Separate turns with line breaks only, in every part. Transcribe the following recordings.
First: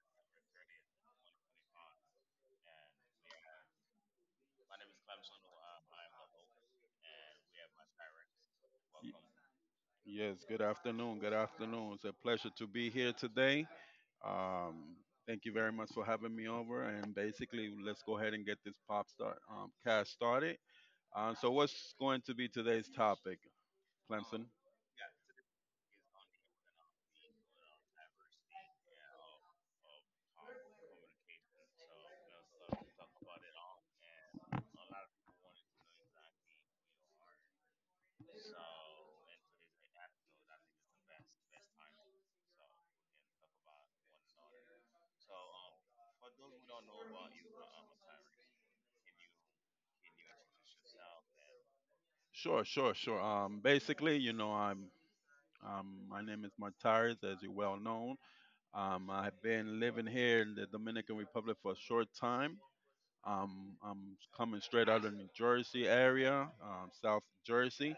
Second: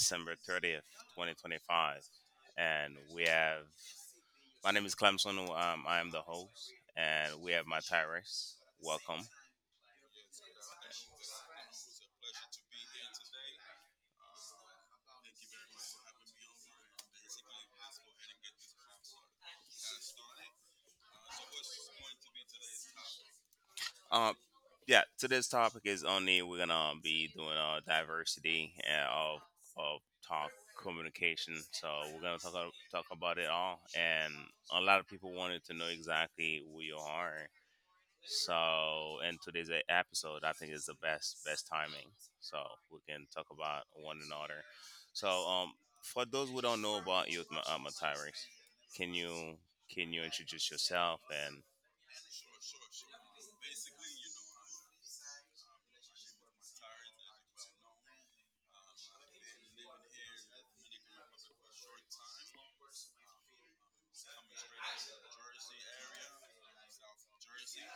December 30th, 2025. And we have, my name is Clemson. I am the host. And we have my Tyrus.
Y-
Welcome.
Yes, good afternoon. Good afternoon. It's a pleasure to be here today. Um, Thank you very much for having me over. And basically, let's go ahead and get this pop start cast started. So, what's going to be today's topic,
Um,
Clemson?
yeah, today's topic is only we're going to be doing diversity and of talk communication. So we're going to talk about it all. And a lot of people wanted to know exactly who you are. So, and today's episode, I think, is the best timing. So we can talk about one another. So, for those who don't know about you, Mataris, can you can you introduce yourself? And
Sure, sure, sure. Basically, I'm my name is Martires, as you well known. I've been living here in the Dominican Republic for a short time. I'm coming straight out of New Jersey area, South Jersey,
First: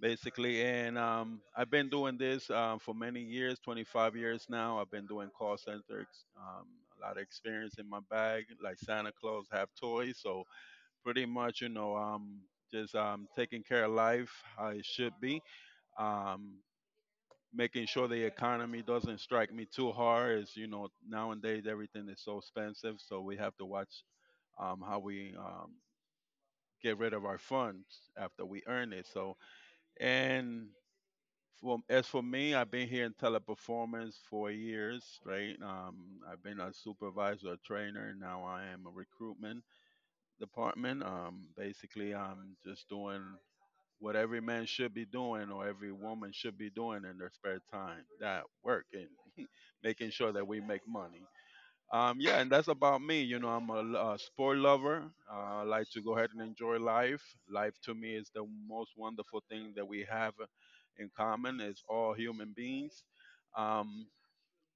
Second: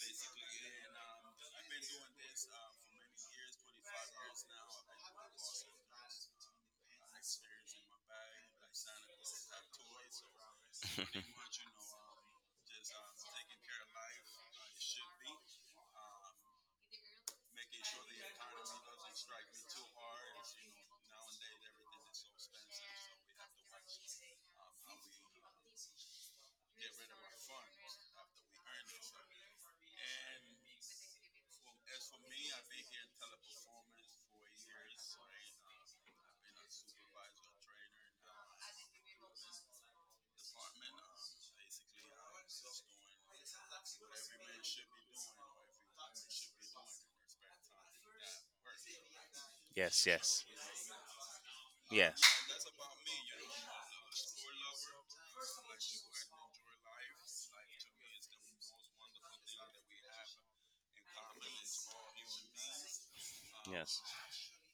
basically. And I've been doing this for many years, 25 years now. I've been doing call center, a lot of experience in my bag, like Santa Claus have toys. So pretty much, just taking care of life how it should be. Um, Making sure the economy doesn't strike me too hard. As you know, nowadays everything is so expensive, so we have to watch how we get rid of our funds after we earn it. So, and for, as for me, I've been here in Teleperformance for years, right? I've been a supervisor, a trainer, and now I am a recruitment department. Basically, I'm just doing what every man should be doing or every woman should be doing in their spare time, that work and
yes,
making sure
yes,
that we make money. Um,
yes,
yeah, and that's about me. I'm a, a sport lover. I like to go ahead and enjoy life. Life to me is the most wonderful thing that we have in common. It's all human beings.
yes,
Um,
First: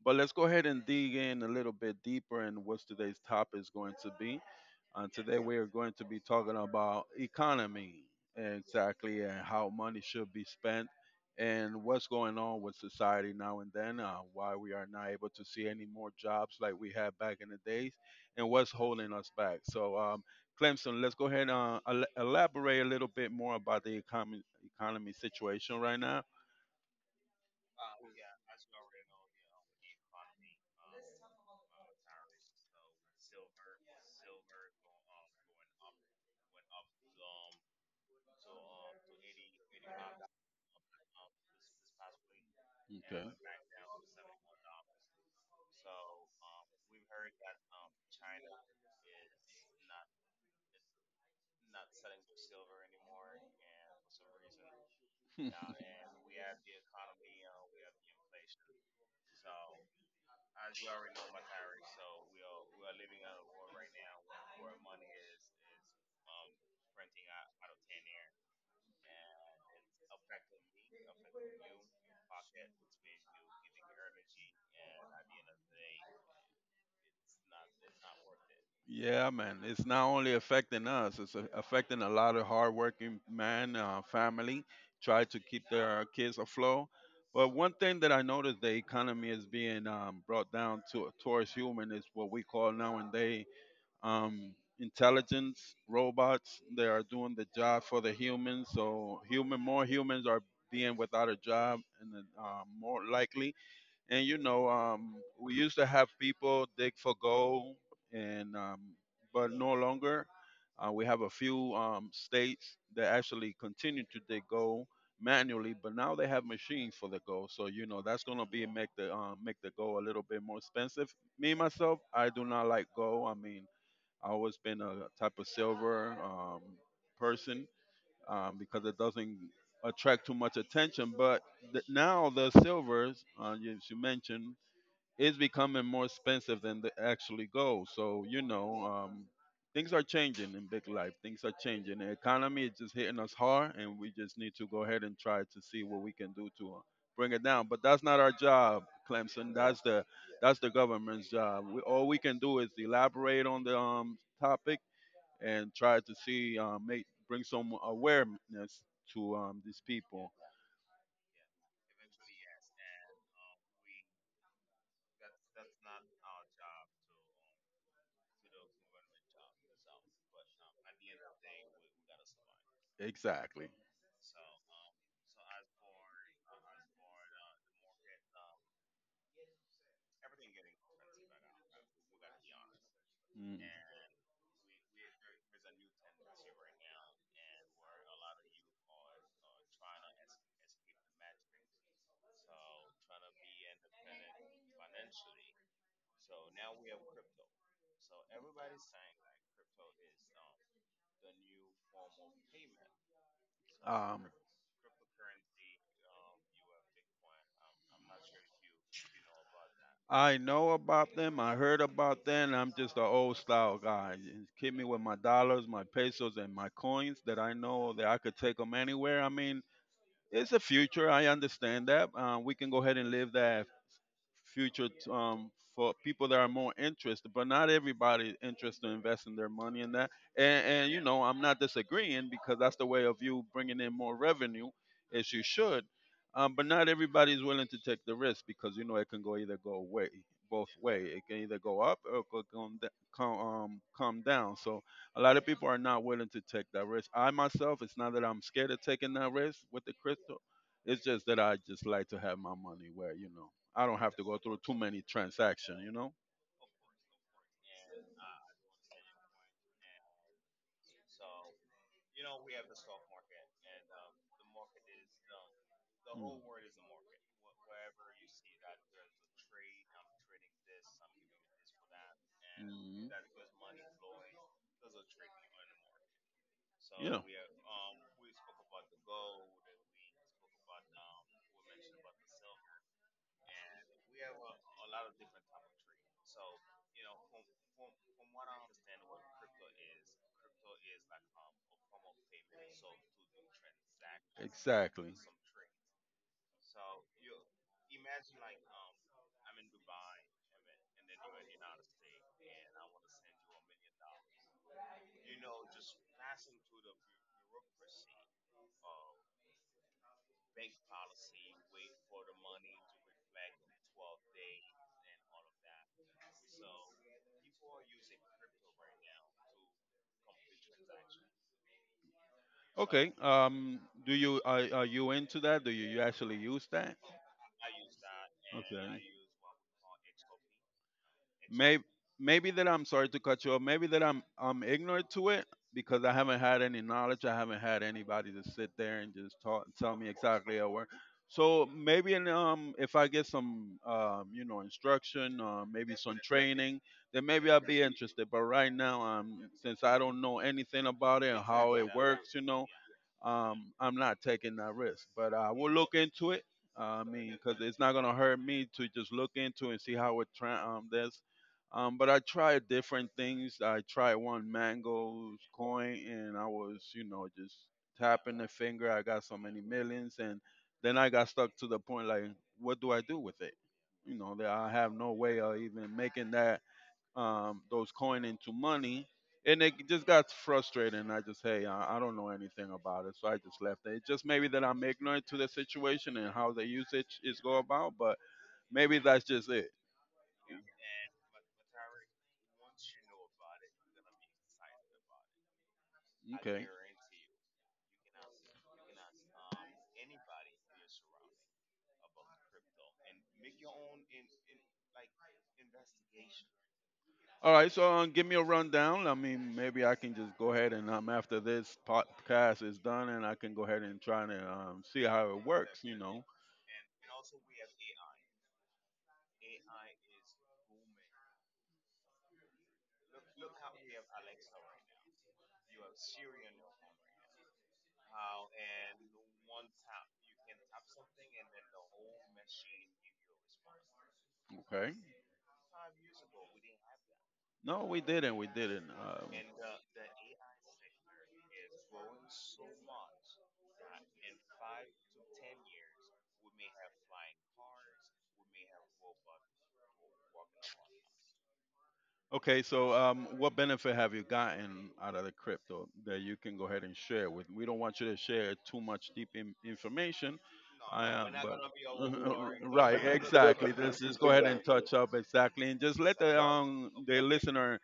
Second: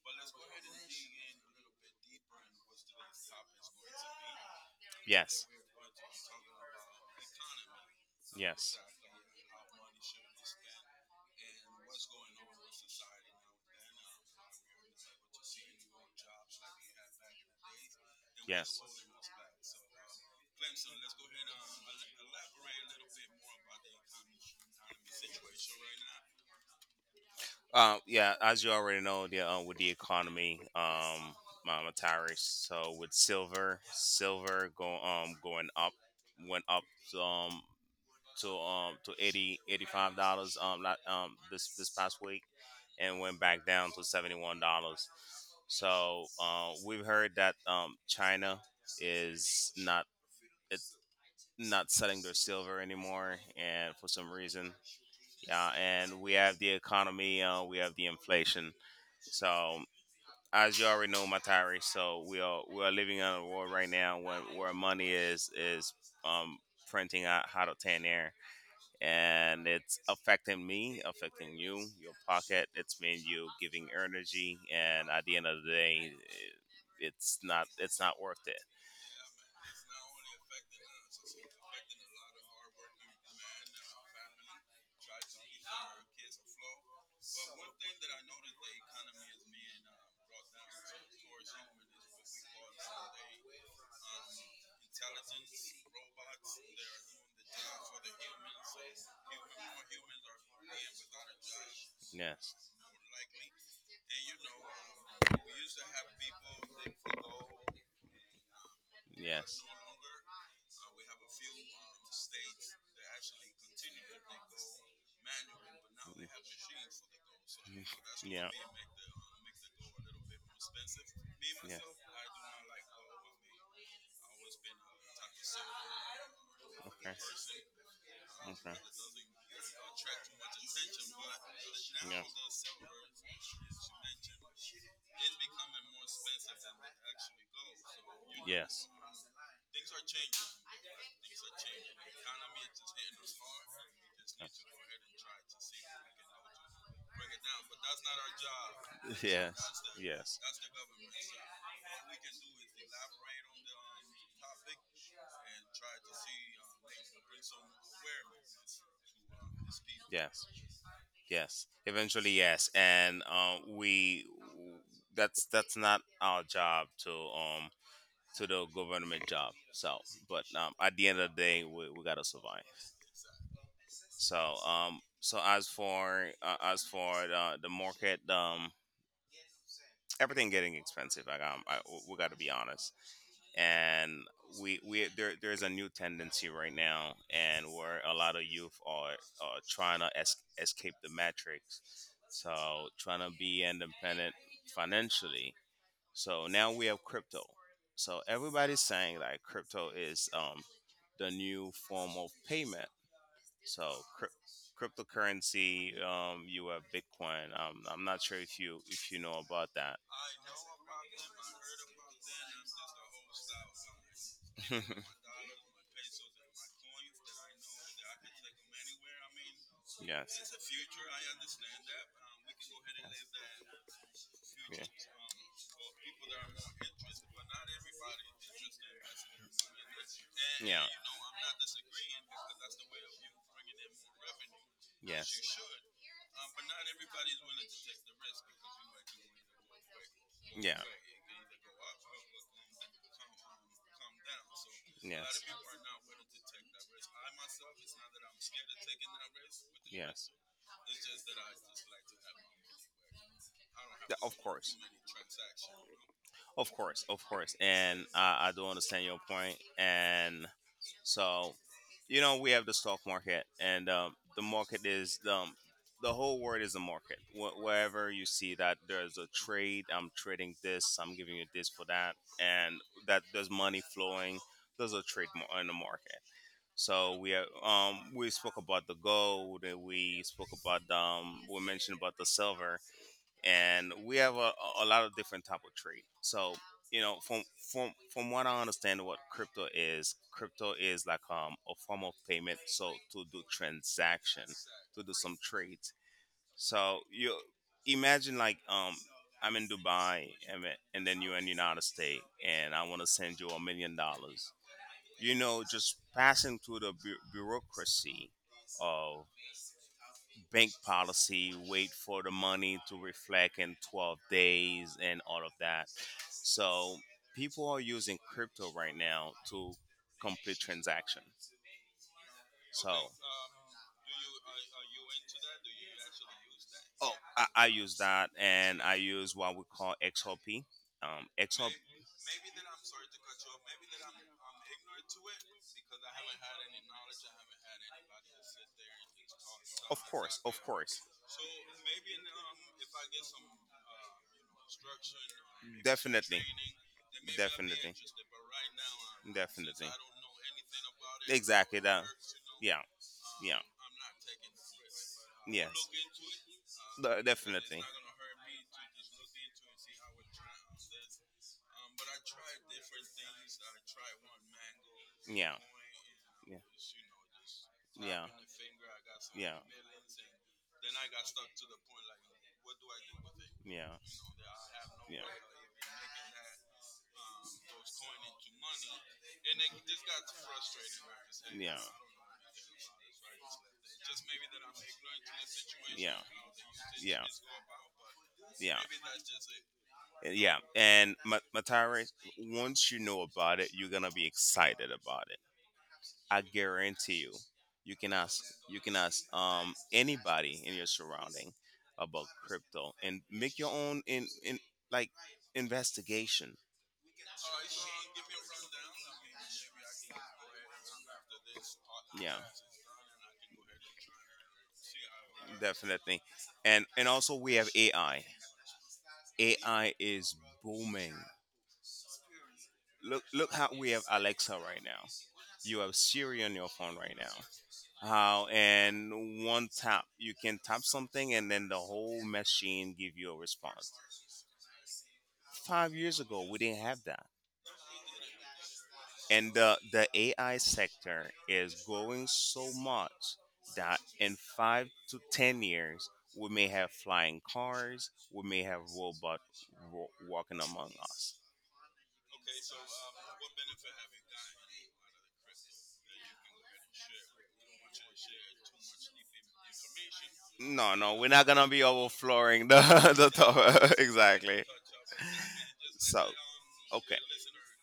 but let's go ahead and dig in a little bit deeper in what today's topic is going to be. Today
yes,
we are going to be talking about economy,
yes,
exactly, and how money should be spent, and what's going on with society now and then, why we are not able to see any more jobs like we had back in the days, and what's
yes.
holding us back. So, Clemson, let's go ahead and elaborate a little bit more about the economy situation right now.
Yeah, as you already know, the with the economy, Mataris. So with silver went up. Um, to 80 85 dollars not this past week, and
Okay.
went back down to 71 dollars. So, we've heard that China is not, it's not selling their silver anymore, and for some reason. Yeah.
Nah.
And we have the economy, we have the inflation. So, as you already know, Matari, so we are living in a world right now where money is um printing out hot out of thin air, and it's affecting me, affecting you, your pocket. It's made you giving energy, and at the end of the day, it- it's not worth it.
The inflation. Yeah, man. It's not only affecting us, it's affecting a lot of hardworking man, family, try to keep their kids afloat. But one thing that I noticed, the economy is being brought down to towards human is what we call nowadays intelligence robots. They are doing the job for the humans, so human more humans are being without a job and then,
Yes,
more likely. And you know, we used to have people dig for gold, and but
yes,
no longer. We have a few states that actually continue to dig gold manually, but now they have machines for the gold. So you know that's gonna
yeah.
be make the gold a little bit more expensive. Me myself, I do not like gold. I mean, I always been a type of silver
Okay,
person
okay,
because it doesn't
yeah,
attract too much attention. But now the silvers, as you mentioned, is becoming more expensive than they actually go. So you know,
yes,
things are changing in big life. Things are changing. The economy is just hitting us hard, and we just need to go ahead and try to see what we can do to bring it down. But that's not our job, Clemson. That's
yes,
the
yes,
that's the government's job. We, all we can do is elaborate on the topic and try to see make bring some awareness to these people.
yes. Yes, eventually, yes, and we that's not our job to the government job. So, but at the end of the day, we gotta survive.
Exactly.
So so as for the market, everything getting expensive. Like, we gotta be honest.
Mm.
And we there there's a new tendency right now, and where a lot of youth are trying to escape the matrix. So trying to be independent financially, so now we have crypto. So everybody's saying like crypto is the new form of payment. So cryp cryptocurrency, you have Bitcoin. I'm not sure if you know about that.
I know about them. I heard about them. I'm just an old style guy. You keep me with my dollars, my pesos, and my coins that I know that I could take them anywhere. I mean,
Yes.
it's the future. I understand that. We can go ahead and live that future for people that are more interested, but not everybody is interested in investing their money in that. And,
Yeah.
and you know, I'm not disagreeing because that's the way of you bringing in more revenue,
As.
as you should. But not everybody is willing to take the risk because you know it can go either go away, both
Yeah.
way. It can either go up or it could come down. So a lot of people are not willing to take that risk. I myself, it's not that I'm scared of taking that
With
risk with the
the. Yes.
crypto. It's just that I just like to have my money where you know I don't have to
Of
go
Too
through too
course.
many transactions, you know?
Of course, of course, and I do understand your point. And so, we have the stock market, and the market is the whole world is a market. Wherever you see that there's a trade, I'm trading this, I'm giving you this for that, and that there's money flowing. There's a trade in the market. So we have, we spoke about the gold, and we mentioned about the silver, and we have a lot of different type of trade. So, you know, from from what I understand, what crypto is like a form of payment. So to do transaction, to do some trades. So you imagine like I'm in Dubai, and then you're in United States, and I want to send you $1 million. Just passing through the bureaucracy, bank policy, wait for the money to reflect in 12 days and all of that. So people are using crypto right now to complete transactions. So,
Okay. Do you are you into that? Do you, you actually use that?
oh, I use that, and I
Okay.
use what we call XRP. XRP
Maybe maybe that, I'm sorry to cut you off. Maybe that I'm ignorant to it because I haven't had any knowledge. I haven't had anybody to sit there and just talk tell me exactly how it works.
course.
So maybe in, if I get some instruction or maybe some training, then maybe I'll be interested. But right now since I
Since
don't know anything about it and how it
you know,
works, you know,
yeah, yeah, I
I'm not taking that risk. But I
will.
will look into it. I
And it's
mean, because it's
definitely.
not gonna hurt me to just look into and see how it this. But I tried different things. I tried one mangoes
Yeah,
coin, and I was, you know, just tapping the finger. I got so many millions, and then I got stuck to the point like, what do I do with it?
maybe.
You know, that I have no
Yeah.
way of even making that those coin into money, and it just got frustrated. And I just, hey,
Yeah.
I don't know anything about it, so I just left it. It's just maybe that I'm ignorant to the
Yeah.
situation and how the usage
Yeah.
is go about, but
Yeah.
maybe that's just it.
It. Yeah. And Matare, once you know about it, you're gonna be excited about it. I
Okay.
guarantee you. You can ask you can ask anybody in your surrounding about crypto, and make your own in like investigation.
All right, so give me a rundown. I mean, maybe I can just go ahead and after this
Yeah,
podcast is done, and I can go ahead and try and see how it works. You
definitely.
know.
And also we have AI. AI is booming. Look how we have Alexa right now. You have Siri on your phone right now. How and one tap you can tap something, and then the whole machine give you a response.
Okay.
5 years ago we didn't have that.
No, we didn't. We didn't.
And the AI sector is growing so much that in 5 to 10 years we may have flying cars, we may have robot walking among us.
Okay. So, what benefit have you gotten out of the crypto that you can go ahead and share with? We don't want you to share too much deep information.
No,
I
no, we're
am,
not
but
gonna be overflowing the
right,
the
exactly.
tower
Just go ahead and
exactly.
touch up exactly, and just let
So,
the
okay,
the listener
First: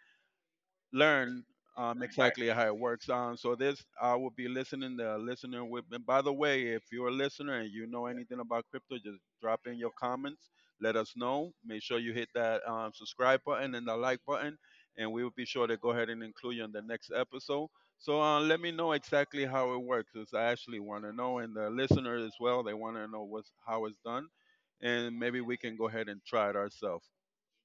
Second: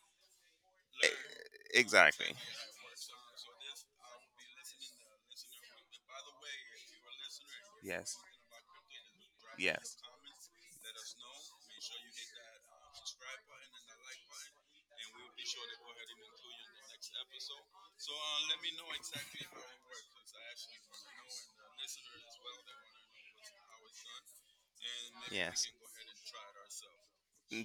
learn
E- exactly.
exactly how it works. So this, I will be listening to listener with. And by the way, if you're a listener and you know
Yes,
anything about crypto, just drop in your
yes,
comments. Let us know. Make sure you hit that subscribe button and the like button, and we will be sure to go ahead and include you in the next episode. So let me know exactly how it works, as I actually want to know, and the listener as well. They want to know what's how it's done, and maybe we
yes.
can go ahead and try it ourselves.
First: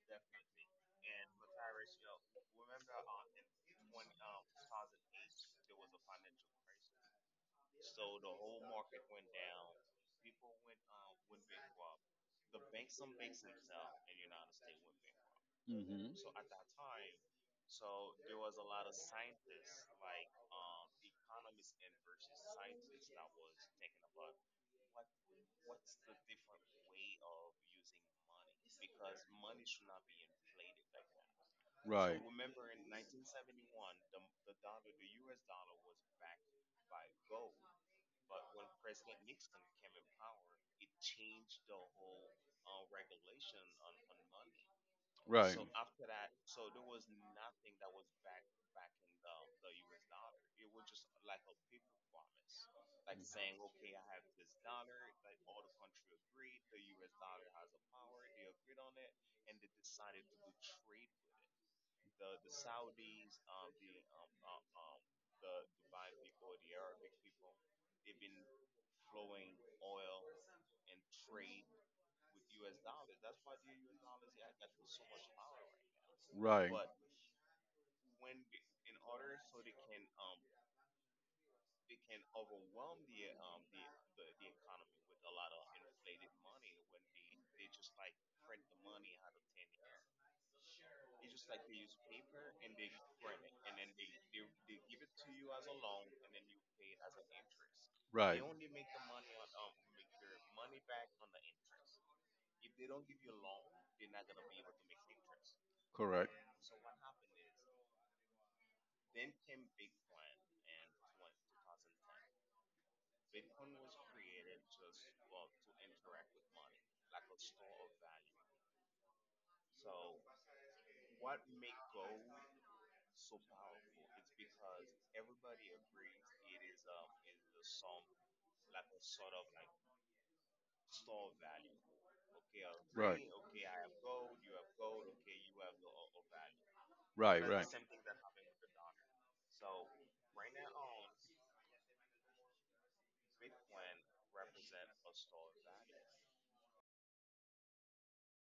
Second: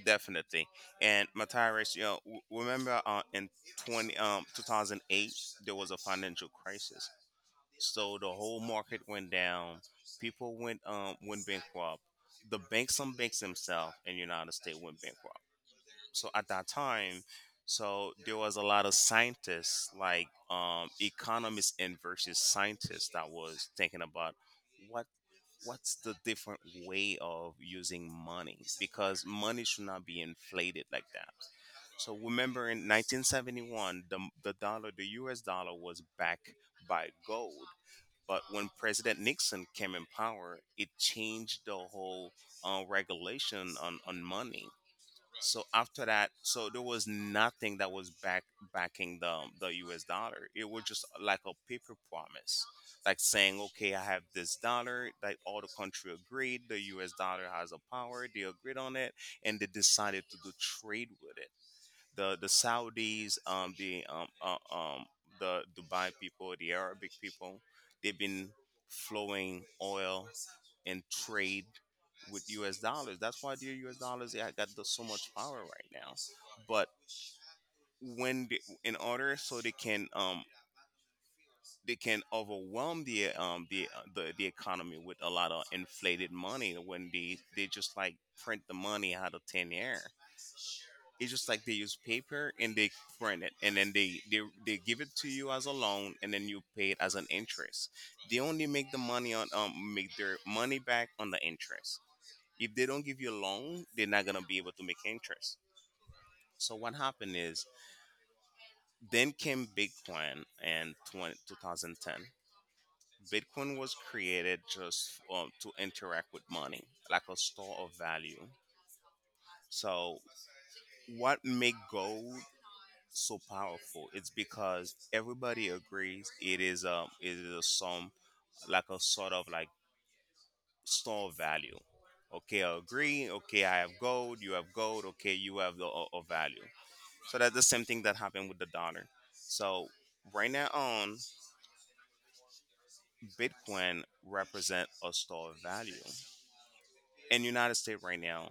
Definitely. And Matthias, you know, remember, in 2008, there was a financial crisis. So the whole market went down. People went bankrupt. The banks, some banks themselves in the United States, went bankrupt.
Hmm.
So at that time, so there was a lot of scientists, like economists and versus scientists, that was thinking about what what's the different way of using money, because money should not be inflated like that. So
So
remember in 1971 the dollar, the US dollar was backed by gold. But when President Nixon came in power, it changed the whole regulation on money. So after that, so there was nothing that was backing the U.S. dollar. It was just like a paper promise, like saying, "Okay, I have this dollar." Like all the country agreed, the U.S. dollar has a power. They agreed on it, and they decided to do trade with it. The Saudis, the Dubai people, the Arabic people, they've been flowing oil and trade with US dollars. That's why the US dollars, yeah, got so much power right now.
right.
But when in order so they can overwhelm the the economy with a lot of inflated money, when they just like print the money out of thin air. It's just like they use paper, and they print it, and then they give it to you as a loan, and then you pay it as an interest. They
They
only make the money on make their money back on the interest. If they don't give you a loan, they're not gonna be able to make interest.
correct.
So what happened is then came Bitcoin in 2010. Bitcoin was created just to interact with money, like a store of value. So what made gold so powerful? It's because everybody agrees it is a sum, like a sort of like store of value. Okay, I agree. Okay, I have gold. You have gold. Okay, you have a value. So
Right.
that's the same thing that happened with the dollar. So right now on Bitcoin represent a store of value. In United States right now,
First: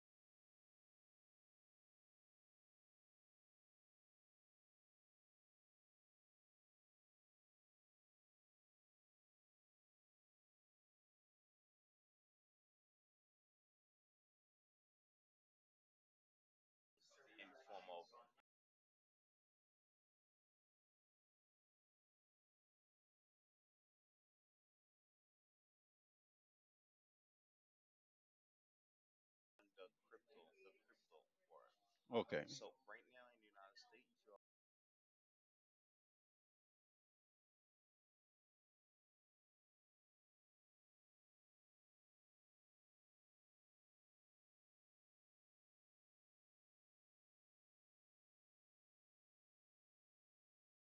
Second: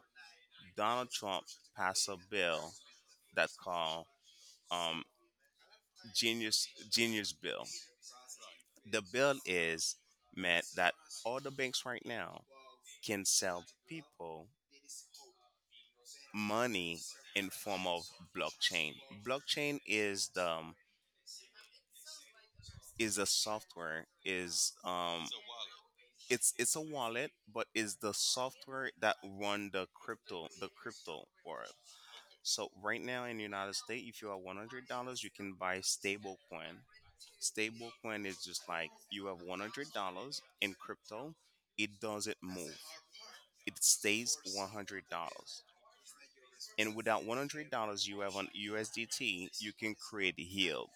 Donald Trump passed a bill that's called um, Genius Bill. The bill is meant that all the banks right now can sell people money in form of blockchain. Blockchain is the is a software, is it's a wallet, but is the software that run the crypto world.
Okay.
So right now in the United States, if you have $100, you can buy stable coin. Stable coin is just like you have $100 in crypto, it doesn't move. It stays $100. And without $100 you have on USDT, you can create yield.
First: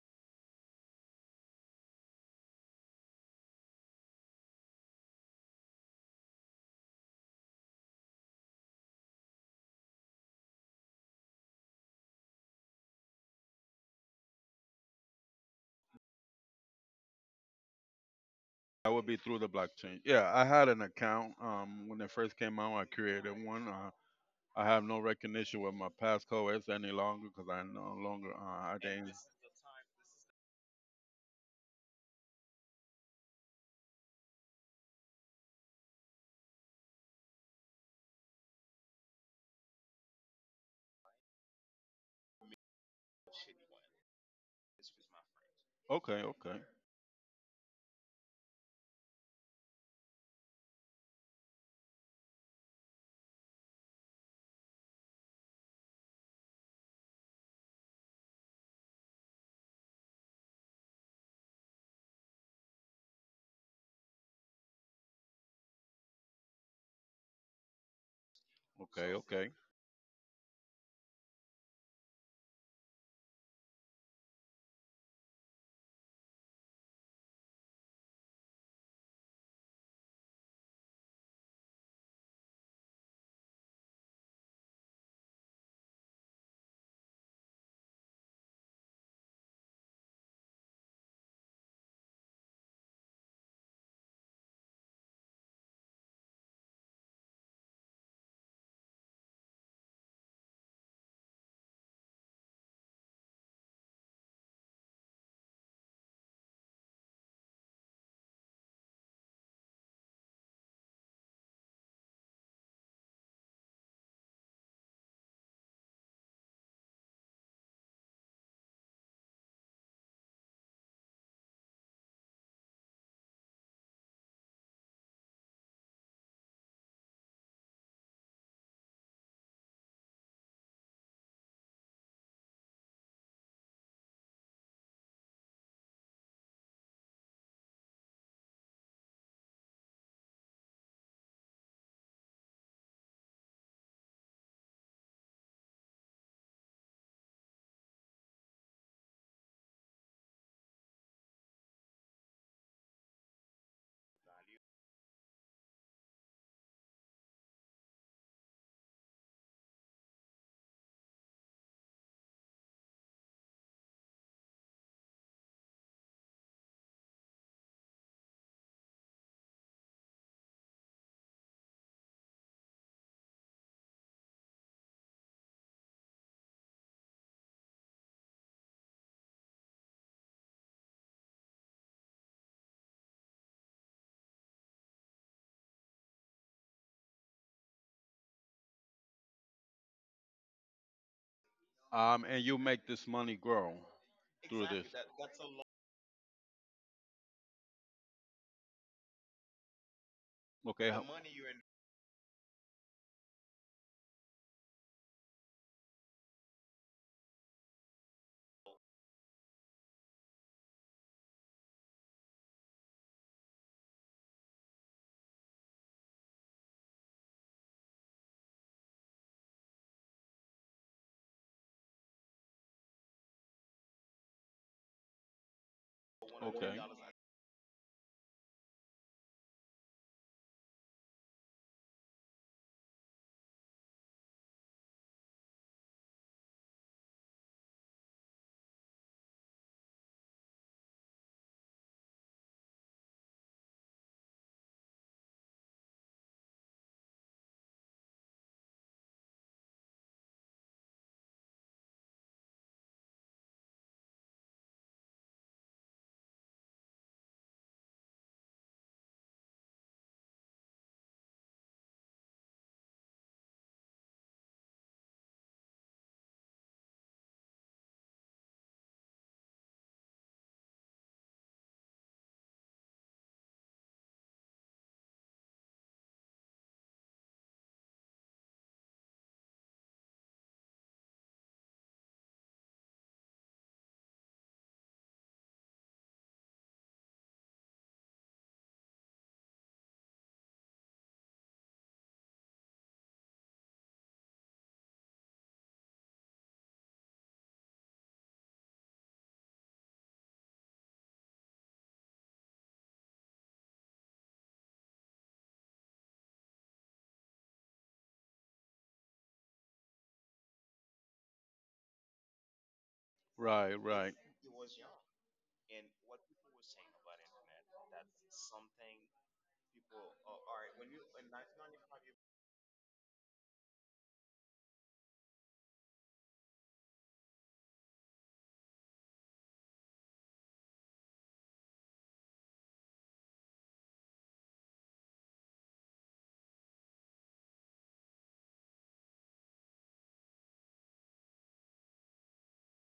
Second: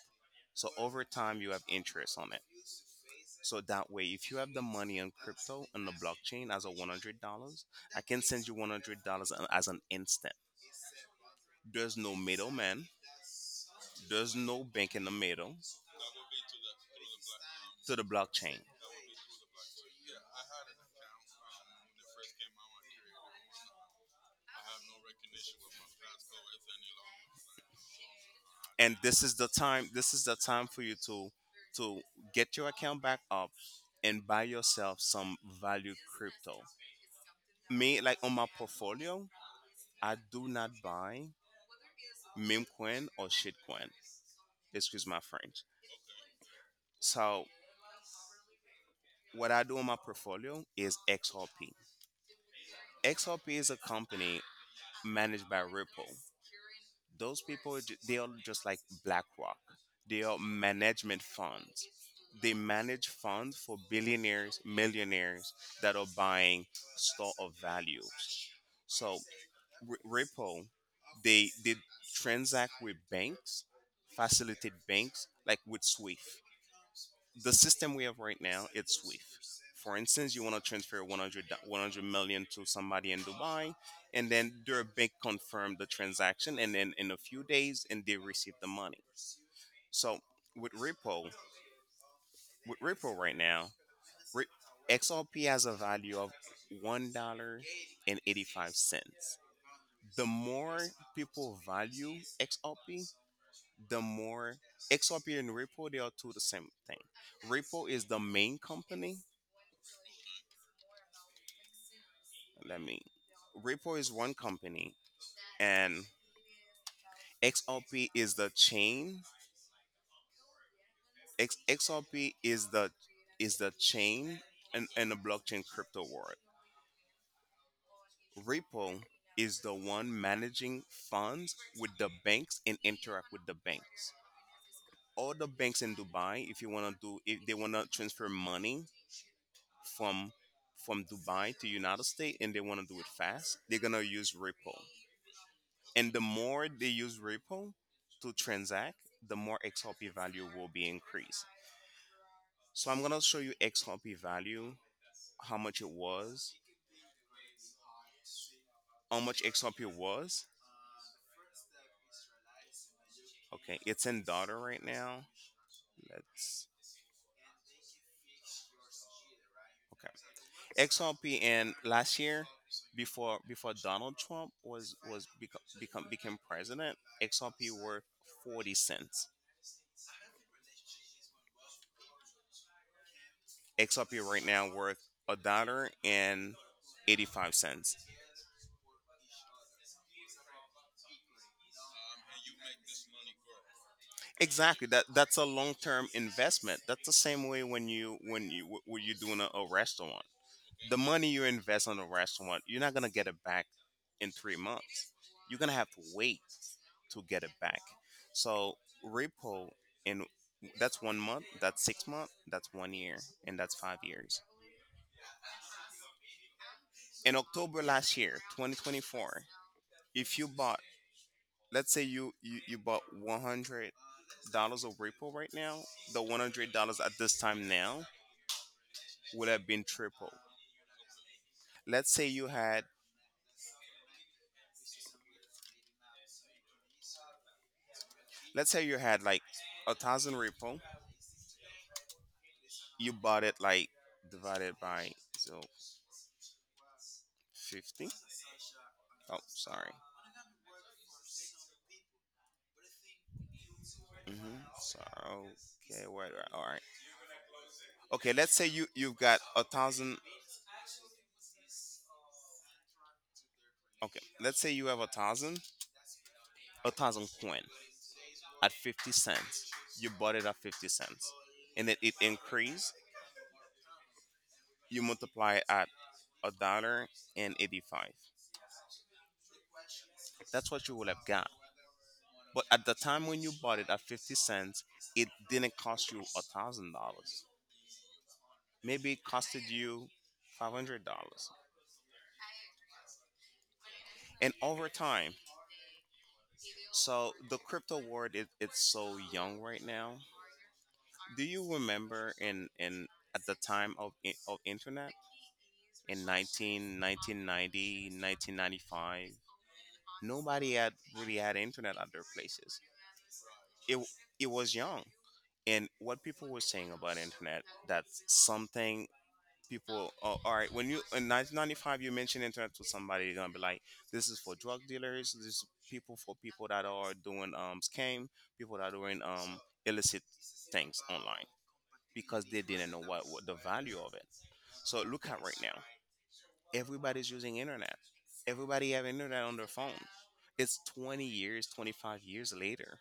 So over time you have interest on it. So that way, if you have the money on crypto and the blockchain as a $100, I can send you $100 as an instant. There's no middleman. There's no bank in the middle to the blockchain.
I would be through the blockchain. Yeah, I had an account when it first came out. I created one. I have no recognition with my passcodes any longer because I no longer I
And
didn't.
this is the time. This is the time for you to get your account back up and buy yourself some value crypto. Me, like on my portfolio, I do not buy meme coin or shit coin. Excuse my French.
Okay, okay,
So what I do on my portfolio is XRP. XRP is a company managed by Ripple. Those people, they are just like BlackRock. They are management funds. They manage funds for billionaires, millionaires that are buying store of value.
okay,
So
okay.
Ripple, they transact with banks, facilitate banks like with SWIFT. The system we have right now, it's SWIFT. For instance, you want to transfer 100 million to somebody in Dubai, and then their bank confirmed the transaction, and then in a few days and they receive the money. So with Ripple, with Ripple right now, re- XRP has a value of $1.85. The more people value XRP, the more XRP and Ripple, they are two the same thing. Ripple is the main company. Let me. Repo is one company, and XRP is the chain. XRP is the chain and the blockchain crypto world. Repo is the one managing funds with the banks and interact with the banks. All the banks in Dubai, if you want to do, if they want to transfer money from from Dubai to United States and they want to do it fast, they're gonna use Ripple. And the more they use Ripple to transact, the more XRP value will be increased. So I'm gonna show you XRP value, how much it was, how much XRP was. Okay, it's in dollar right now. Let's okay. XRP and last year, before Donald Trump was become, become became president, XRP worth 40 cents. XRP right now worth a dollar and 85 cents.
And you make this money grow through this.
Exactly. That's a long term investment. That's the same way when you're doing a restaurant.
Okay.
The
How-
money you invest on a restaurant, you're not gonna get it back in 3 months. You're gonna have to wait to get it back. So repo in that's 1 month, that's 6 months, that's 1 year, and that's 5 years. In October last year, 2024, if you bought, let's say you bought $100 of repo right now, the 100
okay.
dollars at this time now would have been triple. Let's say you had, let's say you had like a thousand Ripple. You bought it like divided by, so 50. Oh, sorry. Mm-hmm. So okay, wait, wait, all right. Okay, let's say you've got a thousand. Okay, let's say you have a thousand coin at 50 cents. You bought it at 50 cents, and it increased. You multiply it at a dollar and 85. That's what you would have got. But at the time when you bought it at 50 cents, it didn't cost you $1,000. Maybe it costed you $500. And over time, so the crypto world, it's so young right now. Do you remember in at the time of internet in 1995? Nobody had really had internet at their places.
Right,
It
right,
it was young. And what people were saying about internet, that something people, oh, all right, when you, in 1995, you mention internet to somebody, they're gonna be like, this is for drug dealers, this is people for people that are doing scam, people that are doing illicit things online, because they didn't know what the value of it. So look at right now, everybody's using internet, everybody have internet on their phone. It's 20 years, 25 years later.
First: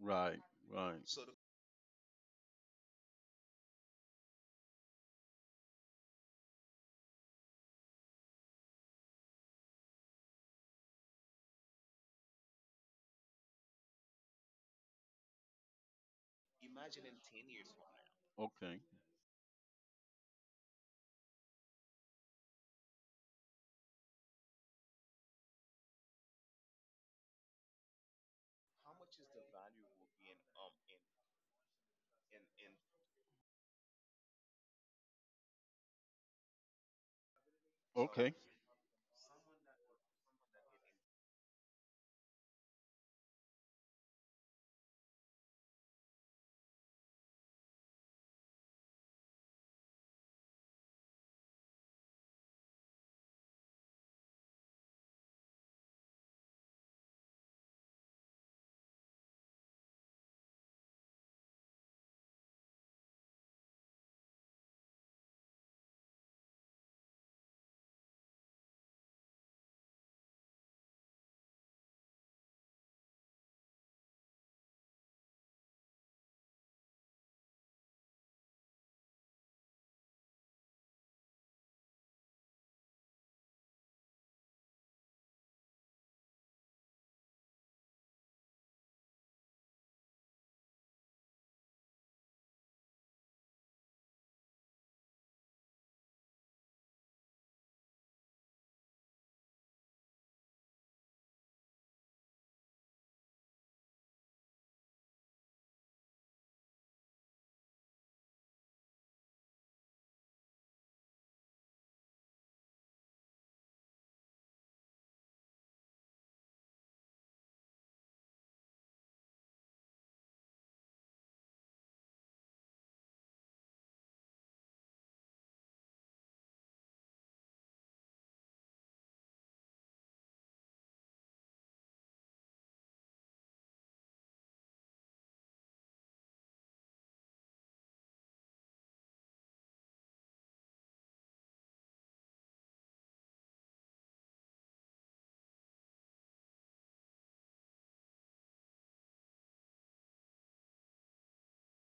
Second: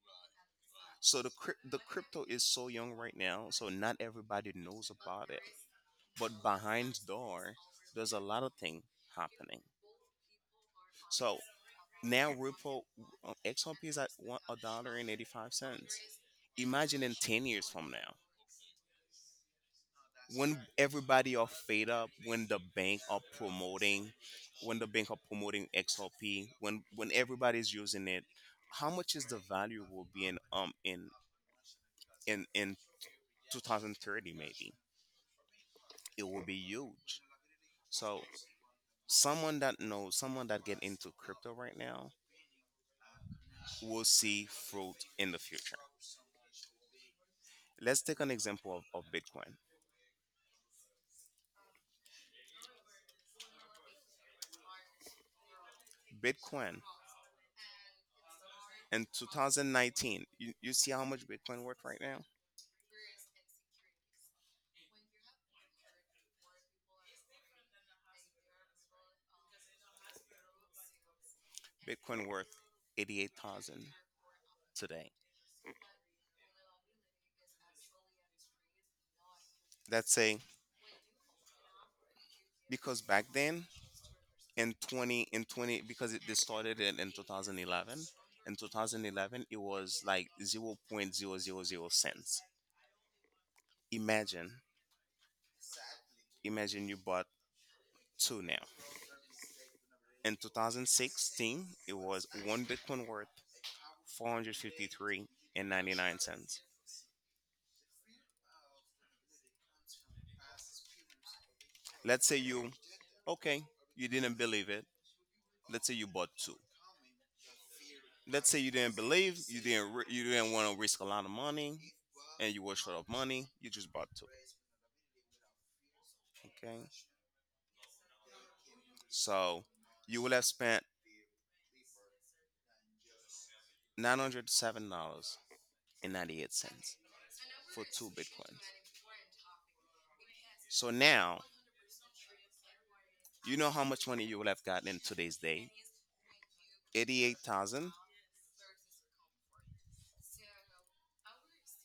right, right.
So the crypto is so young right now, so not everybody knows about it, but behind door, there's a lot of thing happening. So now Ripple, XRP is at one a dollar and 85 cents. Imagine in 10 years from now,
Okay,
when everybody are fed up, when the bank are promoting XRP, when everybody's using it, how much is the value will be in in in 2030 maybe. It will be huge. So
okay.
someone that knows someone that get into crypto right now will see fruit in the future. Let's take an example of Bitcoin. Bitcoin in 2019, you see how much Bitcoin worth right now? Bitcoin worth 88,000 today. That's a because back then, in 20 because it, they started it in 2011. In 2011, it was like 0.000 cents, 000 zero zero cents. Imagine, imagine, you bought two now. In 2016, it was one Bitcoin worth 453 and 99 cents. Let's say you, okay, you didn't believe it. Let's say you bought two. Let's say you didn't believe, you didn't, ri- you didn't want to risk a lot of money, and you were short of money. You just bought two. Okay, so you would have spent $907 and 98 cents for two bitcoins. So now, you know how much money you would have gotten in today's day? 88,000,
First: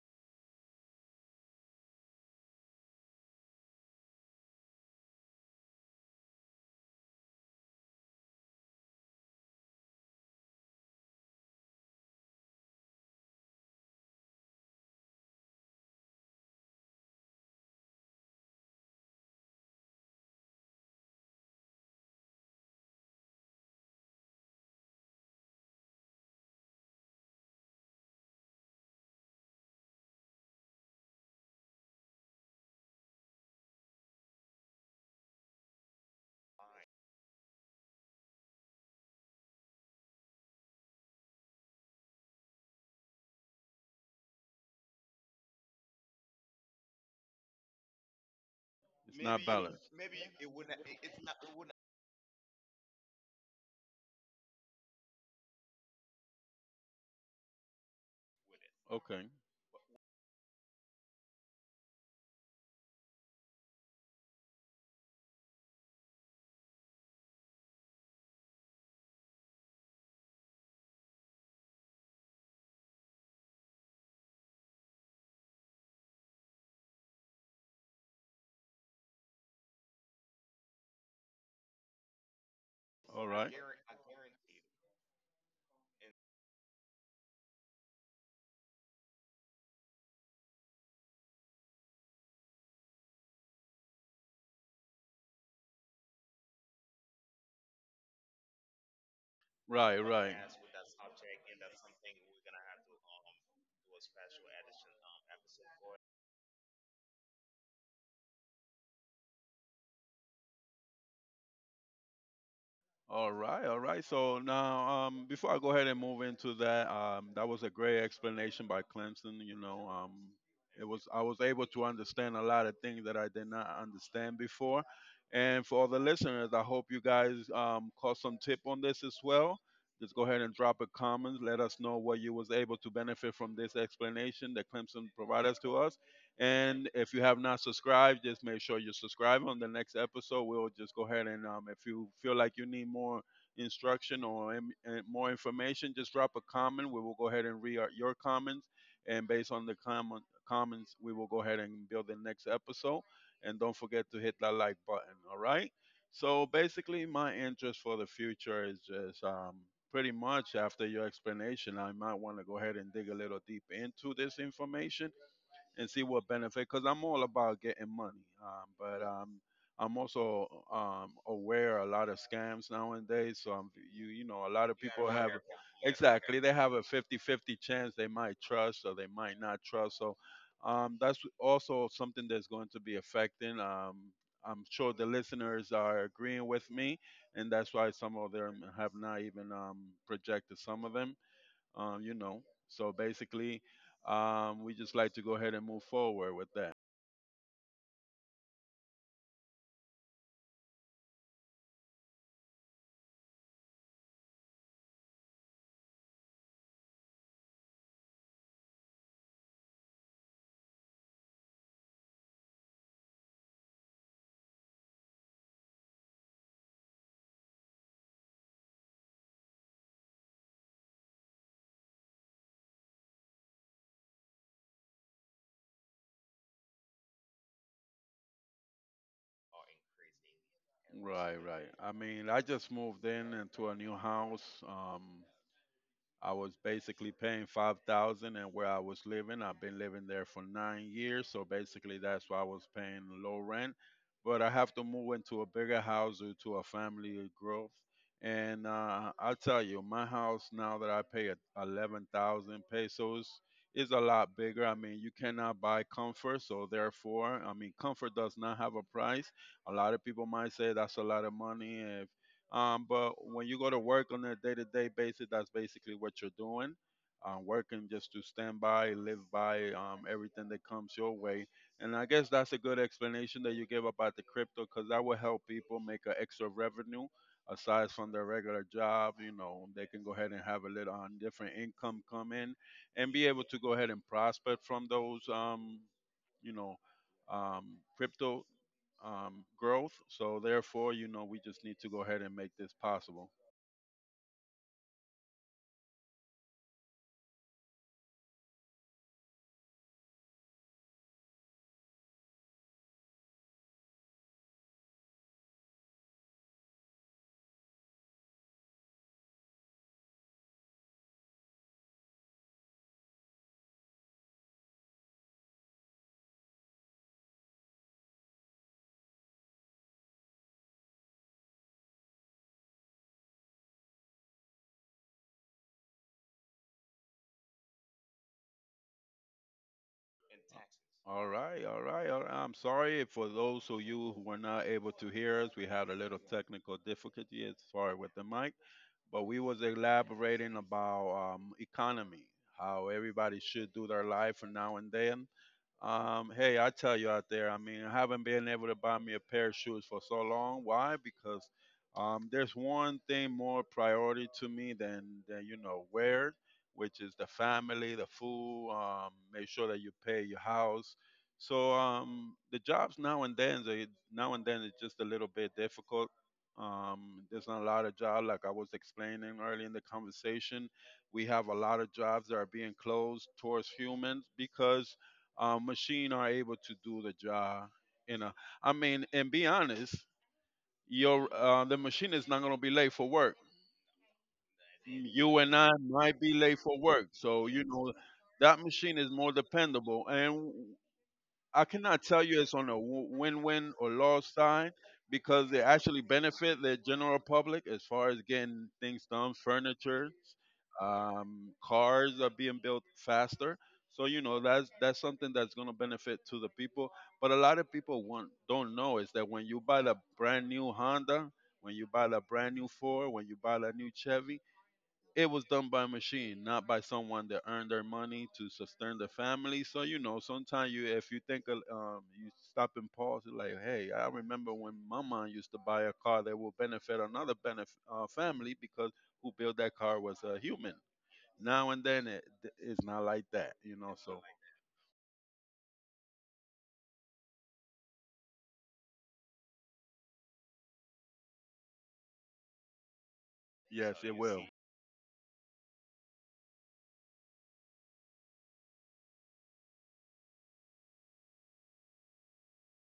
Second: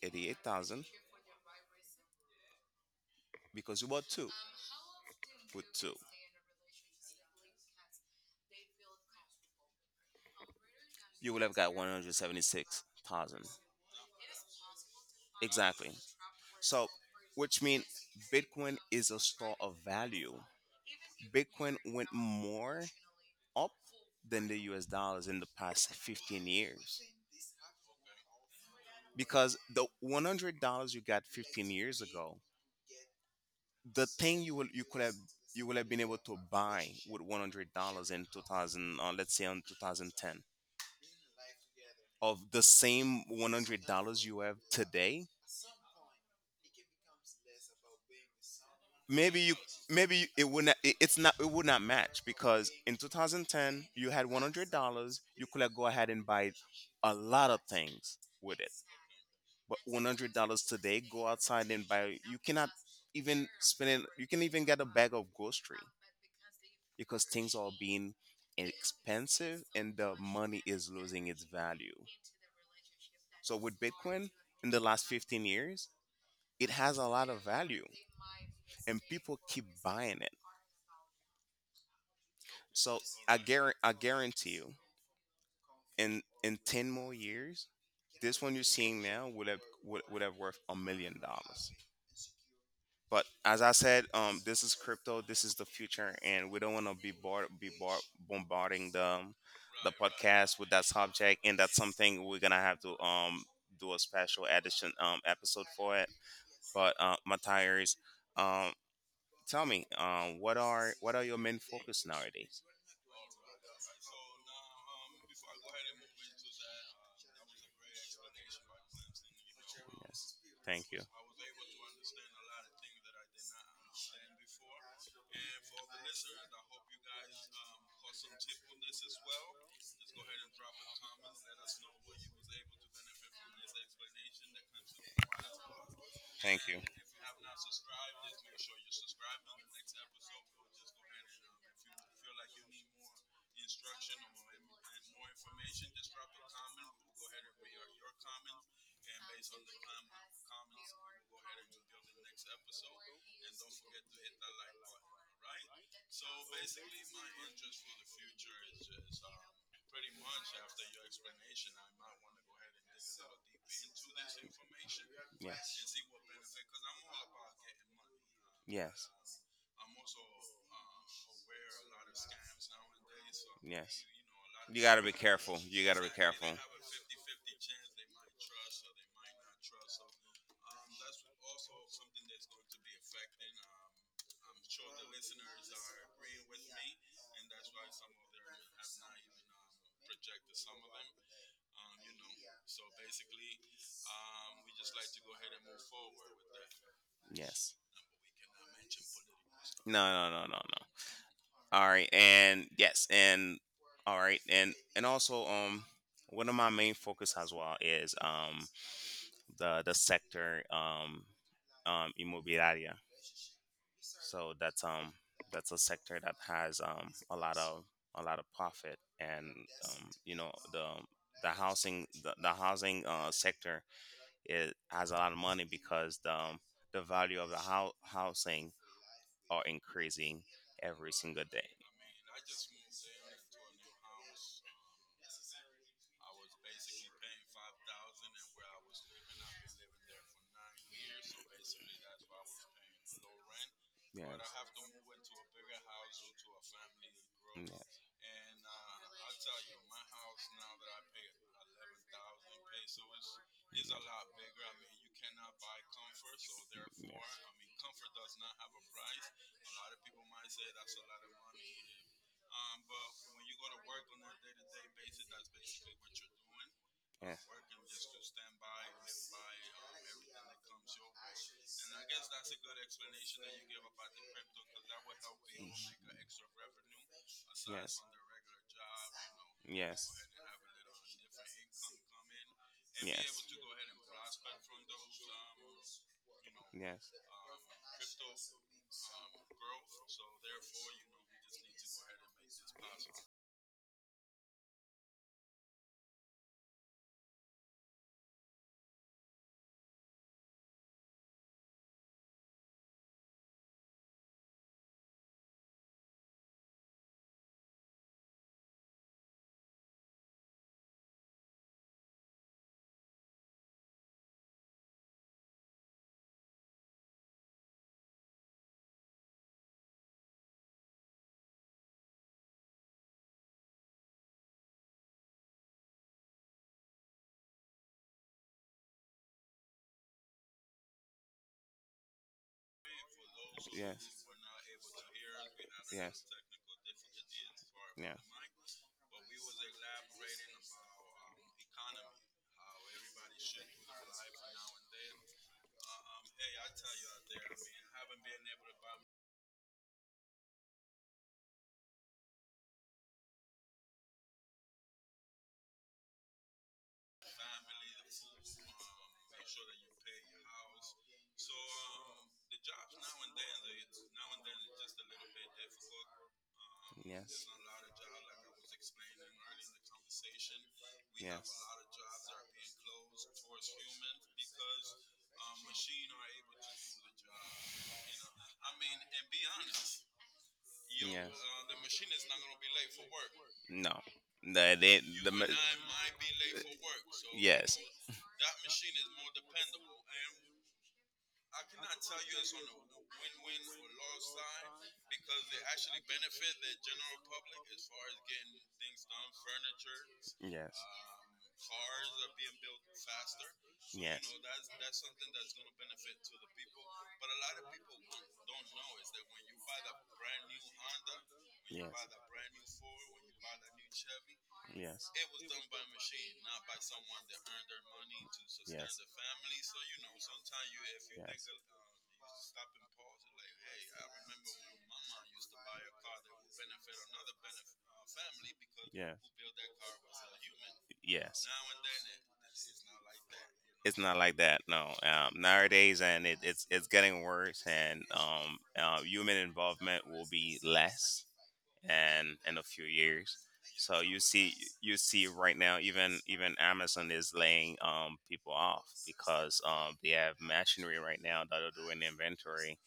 88,000, because you bought two with two. You would have got 176,000. Exactly. So, which means Bitcoin is a store of value. Bitcoin went more up than the US dollars in the past 15 years, because the $100 you got 15 years ago, the thing you will you could have you would have been able to buy with $100 in 2000 let's say on 2010, of the same $100 you have today,
It's
maybe
not
you
balanced.
it would not match, because in 2010 you had $100, you could have go ahead and buy a lot of things with it.
Okay,
But $100 today, go outside and buy, you cannot even spend it, you can even get a bag of grocery, because things are being expensive and the money is losing its value. So with Bitcoin in the last 15 years, it has a lot of value, and people keep buying it. So
all
I
right.
guarantee, I guarantee you, in 10 more years, this one you're seeing now would have would have worth $1 million. But as I said, this is crypto. This is the future, and we don't want to be bombarding the
Right, right.
podcast with that subject. And that's something we're gonna have to do a special edition episode for it. But Matthias, um, tell me, what are your main focus nowadays?
All right, all right. So now, before I go ahead and move into that, that was a great explanation by Clemson. You know,
Yes.
it
Thank you.
was I was able to understand a lot of things that I did not understand before. And for all the listeners, I hope you guys caught some tip on this as well. Just go ahead and drop a comment. Let us know what you was able to benefit from this explanation that Clemson provided us to us.
Thank you.
And if you have not subscribed, just make sure you subscribe on the next episode. We'll just go ahead and if you feel like you need more instruction or more information, just drop a comment. We will go ahead and read our, your comments. And based on the comments, we will go ahead and build the next episode. And don't forget to hit that like button. All right. So basically, my interest for the future is just pretty much after your explanation, I might want to go ahead and dig a little deep into this information
Yes.
and see what benefit because I'm all about getting money but
Yes.
I'm also aware a lot of scams nowadays. So I'm,
Yes.
you know, a lot of
You gotta
people
be
have
careful. You gotta be
exactly
careful.
they have a 50-50 chance they might trust or they might not trust. So that's also something that's going to be affecting I'm sure the listeners are agreeing with me, and that's why some of them have not even projected some of them, um, you know, so basically, we just like to go ahead and move forward with that.
Yes. No, no, no, no, no. All right, and yes, and all right, and also, one of my main focus as well is the sector immobiliaria. So that's, that's a sector that has a lot of, a lot of profit, and the housing sector is has a lot of money, because the value of the housing are increasing every
Right,
single
right.
day.
I mean, I just moved in into a new house. I was basically paying 5,000, and where I was living, I've been living there for 9 years. So basically, that's why I was paying low rent.
Yes.
But I have to move into a bigger house due to a family growth.
Yes.
And I'll tell you, my house now that 11,000 pesos is a lot bigger. I mean, you cannot buy comfort, so therefore, I mean, comfort does not have a price. A lot of people might say that's a lot of money. But when you go to work on a day-to-day basis, that's basically what you're doing. Working just to stand by, live by everything that comes your way. And I guess that's a good explanation that you gave about the crypto because that will help people make an
Mhm.
extra revenue aside from their regular job. You know, they can go
Yes.
ahead and have a little different income come in and be able to go ahead and prosper from those, you know,
Yes. for
crypto growth. So therefore, you know, we just need to go ahead and make this possible. All right, all right, all right. I'm sorry for those
those
of you who
Yes.
were not able to hear us. We had a little technical difficulty as far
Yeah.
with the mic. But we was elaborating about economy, how everybody should do their life from now and then. Hey, I tell you out there, I mean, I haven't been able to buy me a pair of shoes for so long. Why? Because there's one thing more priority to me than where, which is the family, the food. Make sure that you pay your house. So the jobs now and then, now and then, it's just a little bit difficult. There's not a lot of jobs, like I was explaining early in the conversation.
we have
We have a lot of jobs that are being closed towards humans because machine are able to do the job. You know, I mean, and be honest, your the machine is not going to be late for work.
No. The, they, You
You and I might be late for work, so you know that machine is more dependable. And I cannot tell you it's on a win-win or loss side because they actually benefit the general public as far as getting things done, furniture,
Yes.
cars are being built faster. So you know that's something that's going to benefit to the people. But a lot of people want don't know is that when you buy the brand new Honda, when
when
you buy the brand new Ford, when you buy the new Chevy, it was done by machine, not by someone that earned their money to sustain the family. So you know, sometimes if you think, you stop and pause. You're like, hey, I remember when my mom used to buy a car that will benefit another benefit family because
Yeah,
who built that car was a human.
yes.
Now and then, it's not like that, you know.
It's not
So
like that. It's not like that, no. Nowadays, and it's getting worse, and human involvement will be less, and in a few years.
yes,
So
it
you
will.
see, you see right now, even Amazon is laying people off because they have machinery right now that are doing inventory.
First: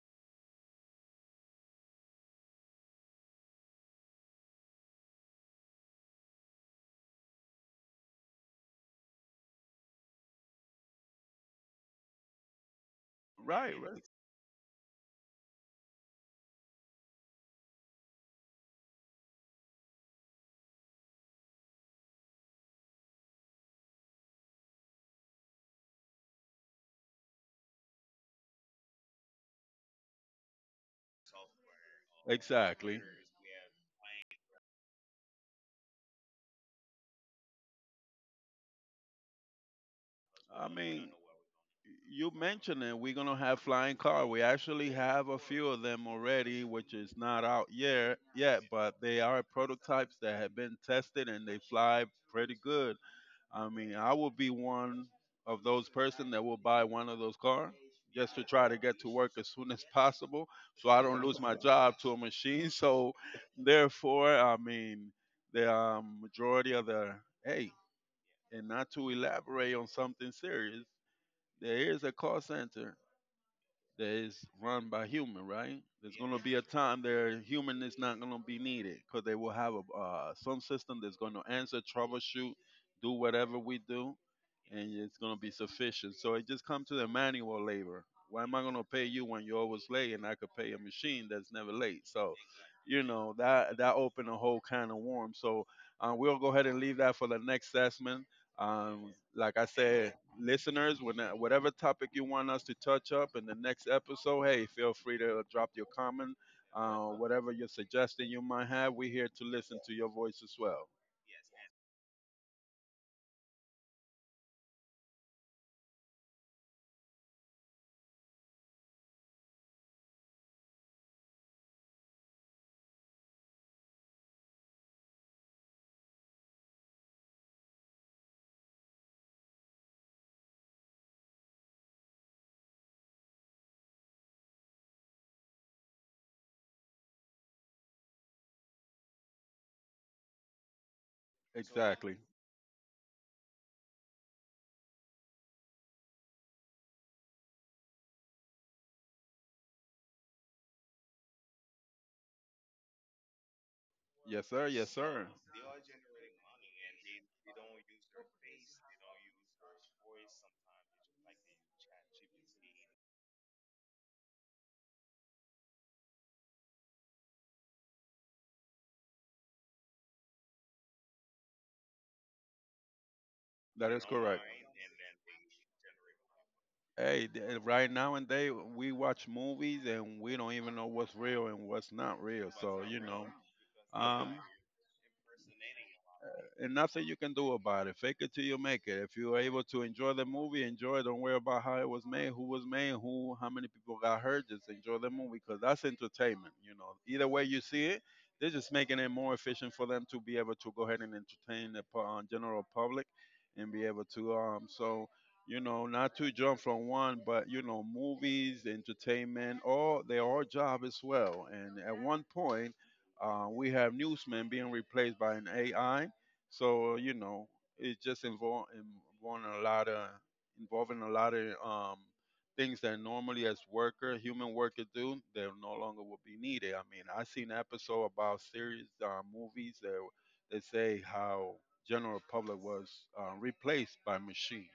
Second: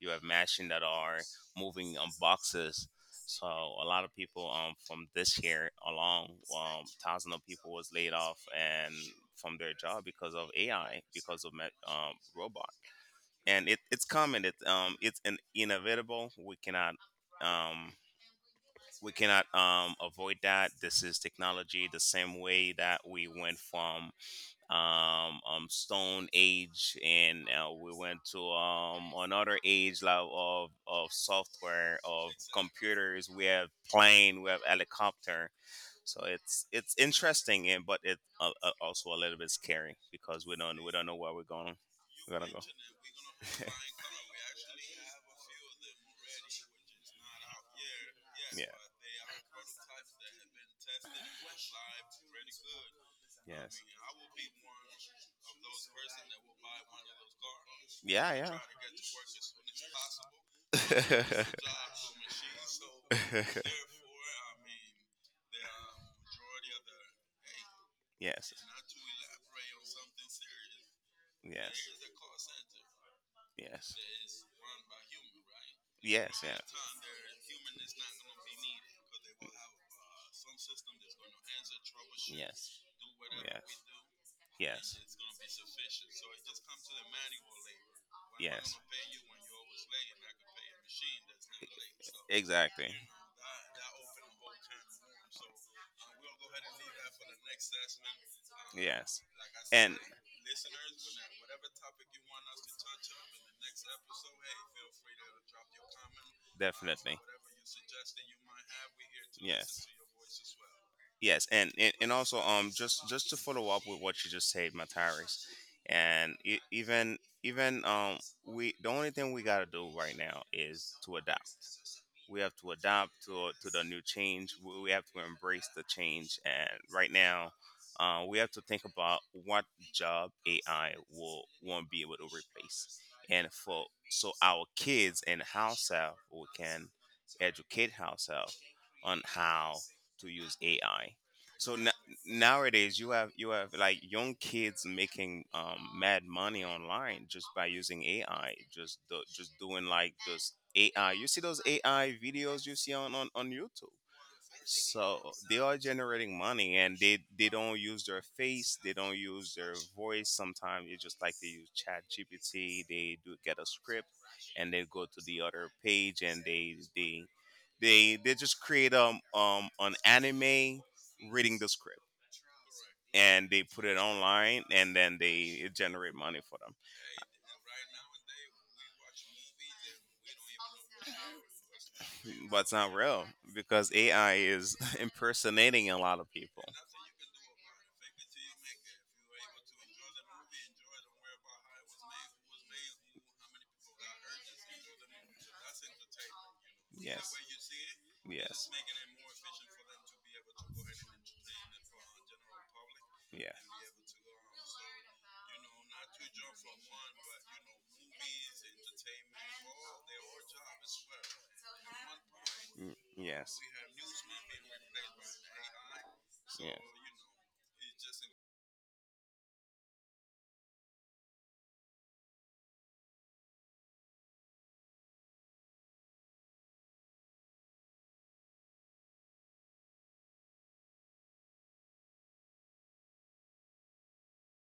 You have machine that are moving boxes. So a lot of people, from this year along, thousands of people was laid off and from their job because of AI, because of robot. And
Right,
it,
right.
it's coming. It's an inevitable. Um, we cannot avoid that. This is technology, the same way that we went from Stone Age, and we went to another age, like, of software, of
Exactly.
computers. We have plane, we have helicopter. So it's interesting, and but it's also a little bit scary, because we
I
don't we don't
mean,
know where we're going.
you
We're gonna go,
mentioned it. We're gonna have
yeah.
flying car. We actually have a few of them already, which is not out yet, but they are prototypes that have been tested and they fly pretty good. I
Yes.
mean, I will be one of those person that will buy one of those cars
Yeah,
just to
yeah.
try to get to work as soon as possible, so I don't lose my job to a machine. So, therefore, I mean, the majority of the hey, and not to elaborate on something serious,
Yes.
there is a call center
Yes.
that is
Yes.
run by human, right? There's going to
Yes.
be a time there human is not going to be needed because they will have some system that's going to answer, troubleshoot,
Yes.
do whatever we do, and it's going to be sufficient. So it just comes to the manual labor. Why am I going to pay you when you're always late and I could pay a machine that's never late? So, you know, that opened a whole can of worms. So we'll go ahead and leave that for the next assessment. Like I
Like,
said, listeners, whatever topic you want us to touch up in the next episode, hey, feel free to drop your comment.
definitely.
Whatever your suggestion you might have, we're here to listen
Yes.
to your voice as well.
Yes, and, and also, just to follow up with what you just said, Mataris. And e- even even we the only thing we gotta do right now is to adapt. We have to adapt to the new change. We have to embrace the change, and right now, we have to think about what job AI will won't be able to replace, and for so our kids and ourselves we can educate ourselves on how to use AI. So, na
Exactly.
nowadays you have like young kids making mad money online, just by using AI, just doing like those AI. You see those AI videos you see on YouTube,
Yes, sir. Yes,
so
sir.
they are generating money, and they don't use their face, they don't use their voice. Sometimes it's just like they use chat gpt, they do get a script, and they go to the other page, and they just create an anime reading the script, and they put
That
it
is correct.
online, and then they generate money for them.
Hey, right now and day, we watch movies and we don't even know what's real and what's not real.
But it's
So
not
you
real,
know,
because
um,
AI is impersonating a lot of people.
and nothing you can do about it. Fake it till you make it. If you are able to enjoy the movie, enjoy it. Don't worry about how it was made, who, how many people got hurt. Just enjoy the movie because that's entertainment. You know, either
Yes.
way you see it, they're
Yes. Yes.
just making it more efficient for them to be able to go ahead and entertain the general public and be able to. So you know, not to jump from one, but you know, movies, entertainment, all they are job as well. And at one point,
Mm, yes.
we have newsmen being replaced by an AI.
Yeah.
So you know, it just involve involving a lot of involving a lot of things that normally as worker human worker do that no longer will be needed. I mean, I seen an episode about series movies that that say how general public was replaced by machine,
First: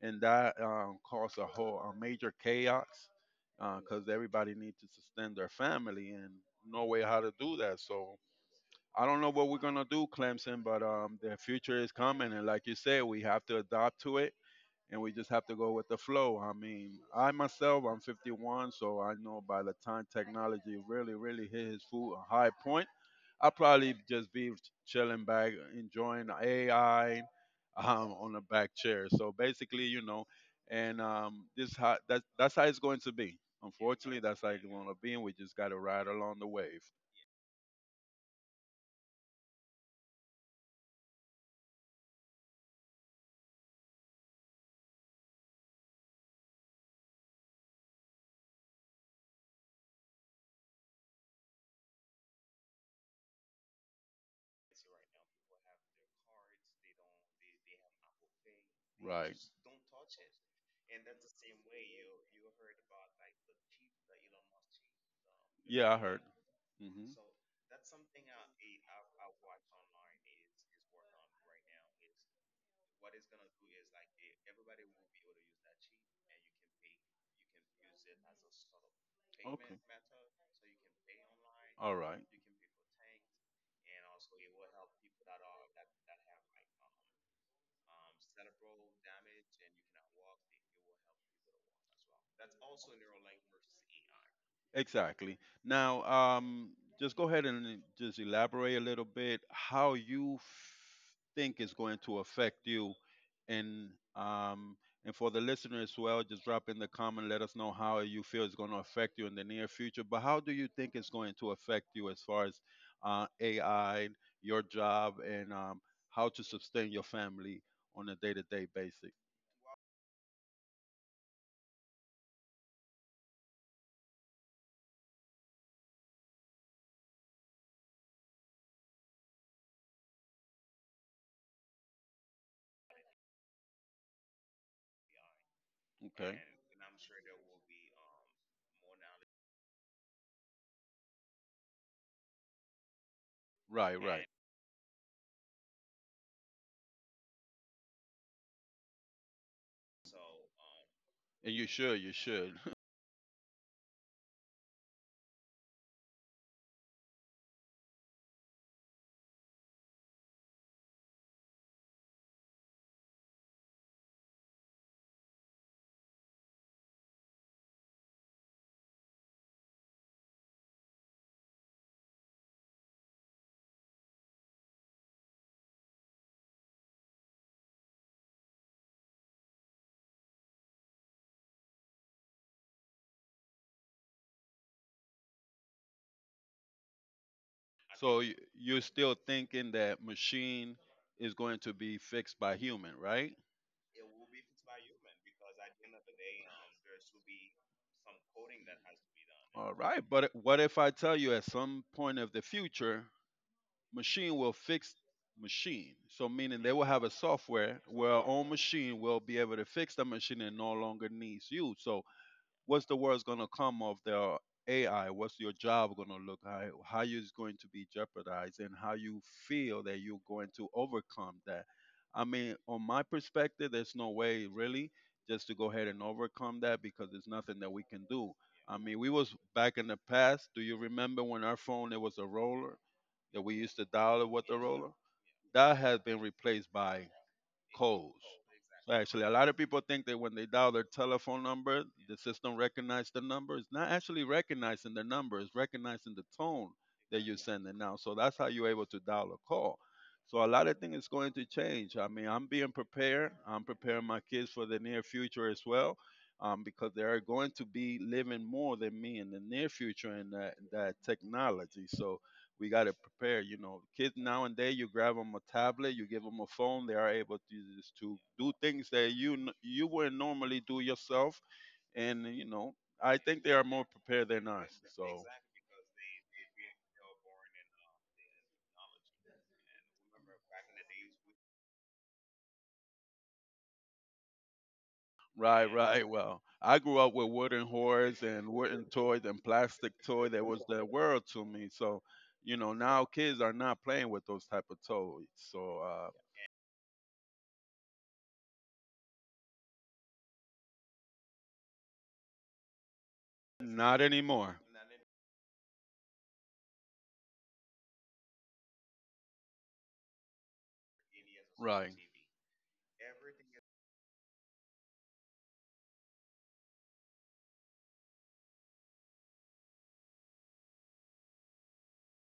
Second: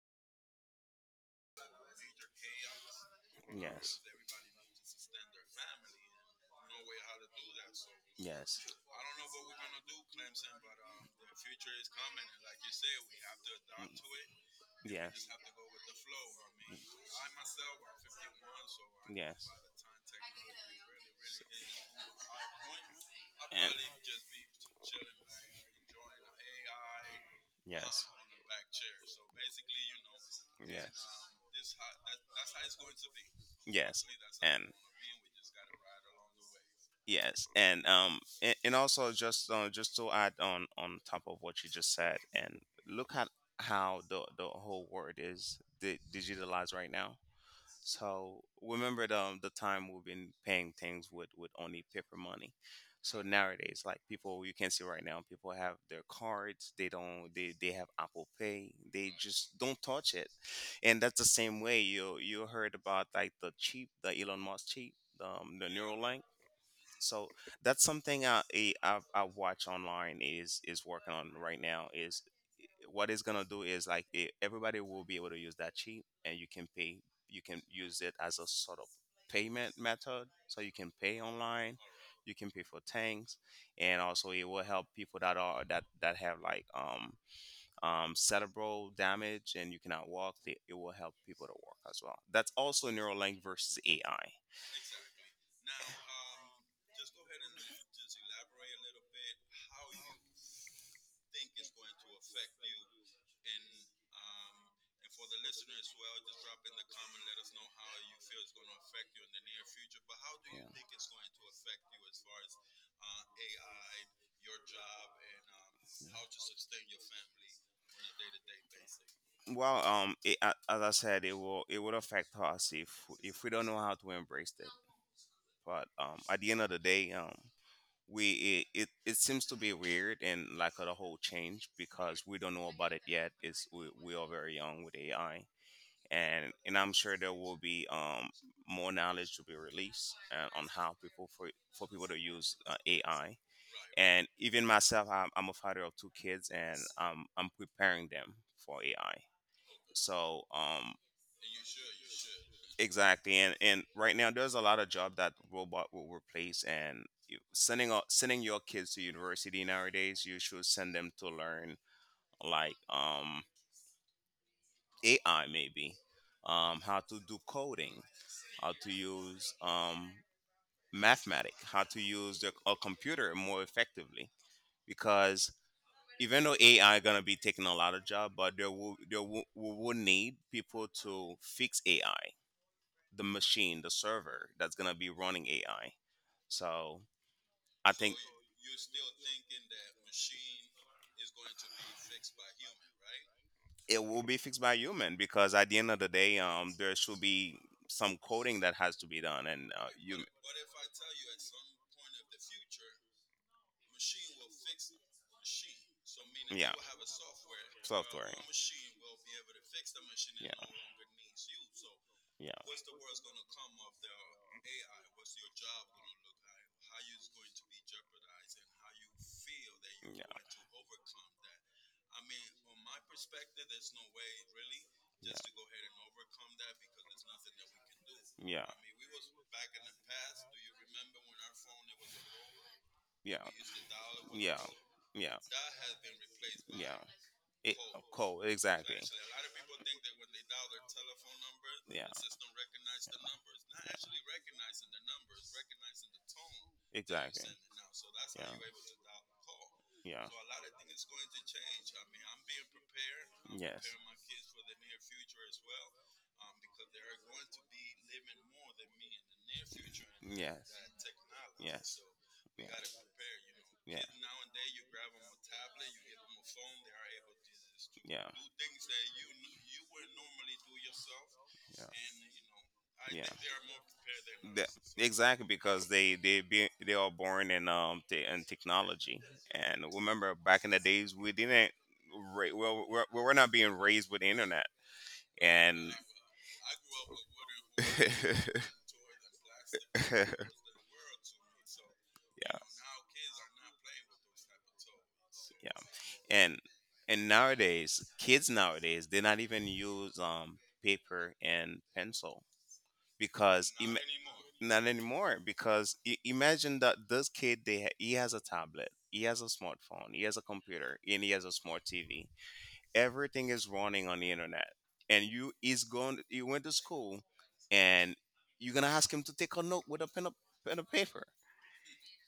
and that caused a major chaos
Yes.
because everybody needs to sustain their family and no way how to do that. So
Yes.
I don't know what we're gonna do, Clemson, but the future is coming, and like you said, we have to adapt to it, and we just have to go with the flow. I mean, I myself, I'm 51, so I know
Yes.
by the time technology really,
Yes.
really hit his full a high point, I'll
And
probably just be chilling back, enjoying AI,
yes,
on a back chair. So basically, you know, and this how that's how it's going to be.
yes,
Unfortunately,
yes,
that's how it's
and
going to be, and we just got to ride along the wave.
yes, and and also, just to add on top of what you just said, and look at how the whole world is digitalized right now. So remember the time we've been paying things with only paper money. So nowadays, like, people, you can see right now, people have their cards. They don't. They have Apple Pay. They
Right.
just don't touch it. And that's the same way you heard about, like, the cheap, the Elon Musk cheap, the
Yeah, I heard.
Neuralink.
hmm
So that's something I watch online is working on right now is what it's gonna do is like it, everybody will be able to use that cheap and you can pay you can use it as a sort of
Okay.
payment method, so you can pay online.
All right.
You can pay for things, and also it will help people that are that that have like cerebral damage and you cannot walk. It will help people to walk as well. That's also Neuralink versus AI.
Exactly. Now, just go ahead and just elaborate a little bit how you think is going to affect you, and um, and for the listener as well, just drop in the comment. Let us know how you feel is going to affect you in the near future. But how do
Yeah.
you think it's going to affect you as far as AI, your job, and how to sustain your family on a day-to-day basis?
Well, as I said, it will it would affect us if we don't know how to embrace it. But at the end of the day, it seems to be weird and like a whole change because we don't know about it yet. It's we are very young with AI,
Okay.
and I'm sure there will be more knowledge to be released on how people for people to use AI.
Right. Right.
And even myself, I'm a father of two kids, and I'm preparing them for AI. so um
And you should. You should.
exactly, and right now there's a lot of job that robot will replace, and sending your kids to university nowadays, you should send them to learn like AI, maybe how to do coding, how to use mathematics, how to use a computer more effectively, because even though AI gonna be taking a lot of job, but we will need people to fix AI, the machine, the server that's gonna be running AI. So I
So you're still thinking that machine is going to be fixed by human, right?
it will be fixed by human, because at the end of the day, there should be some coding that has to be done,
All
and but
right,
you
but what if I tell you at some point of the future, machine will fix machine? So meaning they will have a software where our own machine will be able to fix the machine and no longer needs you. So
yeah.
what's the worst gonna come of the AI? What's your job gonna look like? How you is going to be jeopardized, and how you feel that you're going to overcome that? I mean, on my perspective, there's no way really just to go ahead and overcome that because there's nothing that we can do.
Yeah.
I mean, we was back in the past. Do you remember when our phone it was
Word.
a roller
Yeah.
that we used to dial it with the roller?
Yeah.
That has been replaced by codes.
So
So
exactly.
actually, a lot of people think that when they dial their telephone number,
Yeah.
the system recognizes the number. It's not actually recognizing the number; it's recognizing the tone
You
that you're sending now. So that's how
yeah.
you're able to dial a call.
Yeah.
So a lot of things is going to change. I mean, I'm being prepared.
I'm
I'm
yes.
preparing my kids for the near future as well, because they are going to be living more than me in the near future in
Yes.
that technology.
Yes.
So we got to prepare. You know,
Yeah.
kids nowadays, you grab them a tablet, you give them a phone, they are
To.
able to just to
Yeah.
do things that you wouldn't normally do yourself,
Yeah.
and you know, I
Yeah.
think they are more prepared than
The-
us. So.
exactly, because they are born in in technology, and remember back in the days we didn't well we we're not being raised with the internet
Right,
and
right. Well, I grew up with wooden horse and wooden toys and plastic toy that was the world to me. So, you
yeah.
know, now kids are not playing with those type of toys.
So, yeah.
So,
And nowadays, kids nowadays they not even use paper and pencil, because not, ima-
not
anymore.
anymore.
Not anymore, because imagine that this kid he has a tablet, he has a smartphone, he has a computer, and he has a smart
Right.
TV. Everything is running on the internet. And you is going you went to school, and you're going to ask him to take a note with a, pen and paper,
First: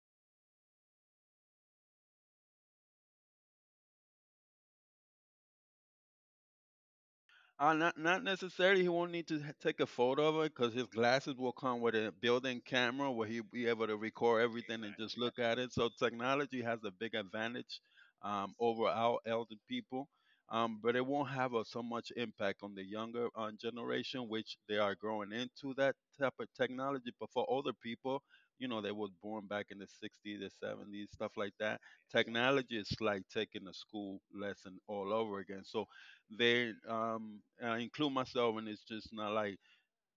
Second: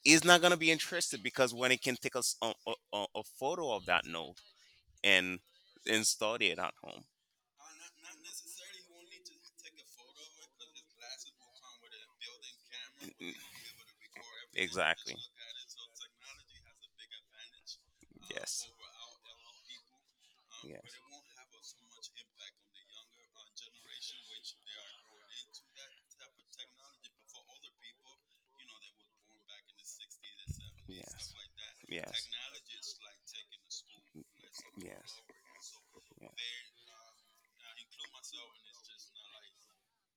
is not going to be interested because when it can take us a photo of that note and study it at home.
Not necessarily. He won't need to take a photo of it because his glasses will come with a built-in camera where
Mm,
he'll be able to record everything and just
exactly.
look at it. So technology has a big advantage,
Yes.
over our elder people, but
Yes.
it won't have a, so much impact on the younger generation, which they are growing into that type of technology. But for older people, you know, they was born back in the sixties, the seventies, stuff like that.
Yes.
Technology is like taking a school lesson
Yes.
all
Yes.
over again. So
Yes.
they I include myself, and it's just not like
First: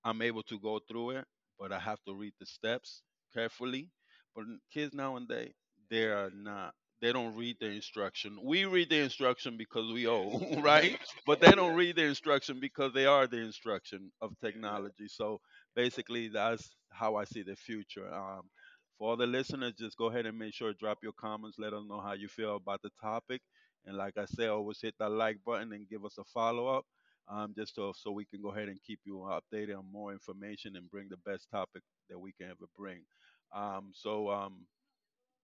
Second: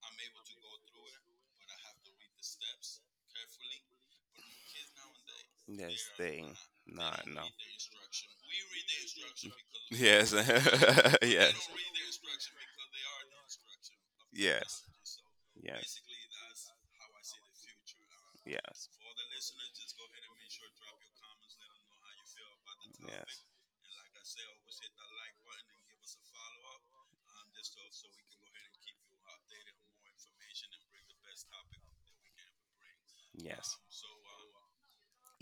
I'm able to go through it, but I have to read the steps carefully. But kids nowadays, they
Yes,
are
they
not. They
not
don't
no.
read the instruction. We read the instruction because we
Yes,
owe, right?
yes,
But they
yes,
don't read the instruction because they are the instruction of
yes,
technology. So basically, that's how I see the future.
yes,
For all the listeners, just go ahead and make sure drop your comments. Let us know how you feel about the topic. And like I said, always hit that like button and give us a follow up, just so we can go ahead and keep you updated on more information and bring the best topic that we can ever bring.
yes,
Um,
yes.
so, um,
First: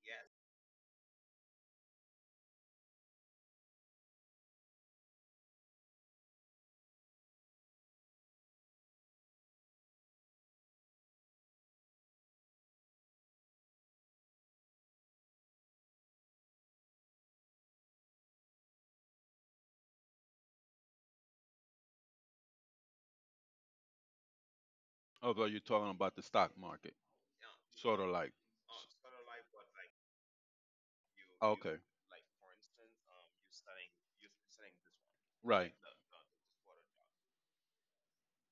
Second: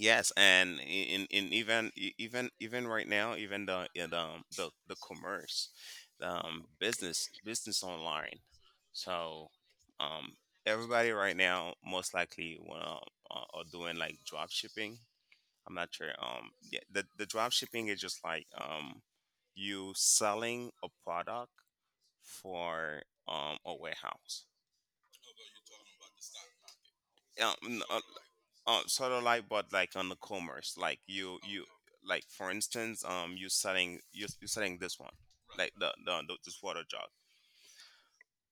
Yes, and in even e- even even right now, even the yeah, the the commerce, the, business online. So, um, everybody right now, most likely well are doing like drop shipping. I'm not sure. Yeah, the drop shipping is just like you selling a product for a warehouse.
Although you're talking about the stock market,
Um,
sort of like,
sort of like, but like on the commerce like you
okay,
like, for instance, you you selling this one like
right,
the this water jug.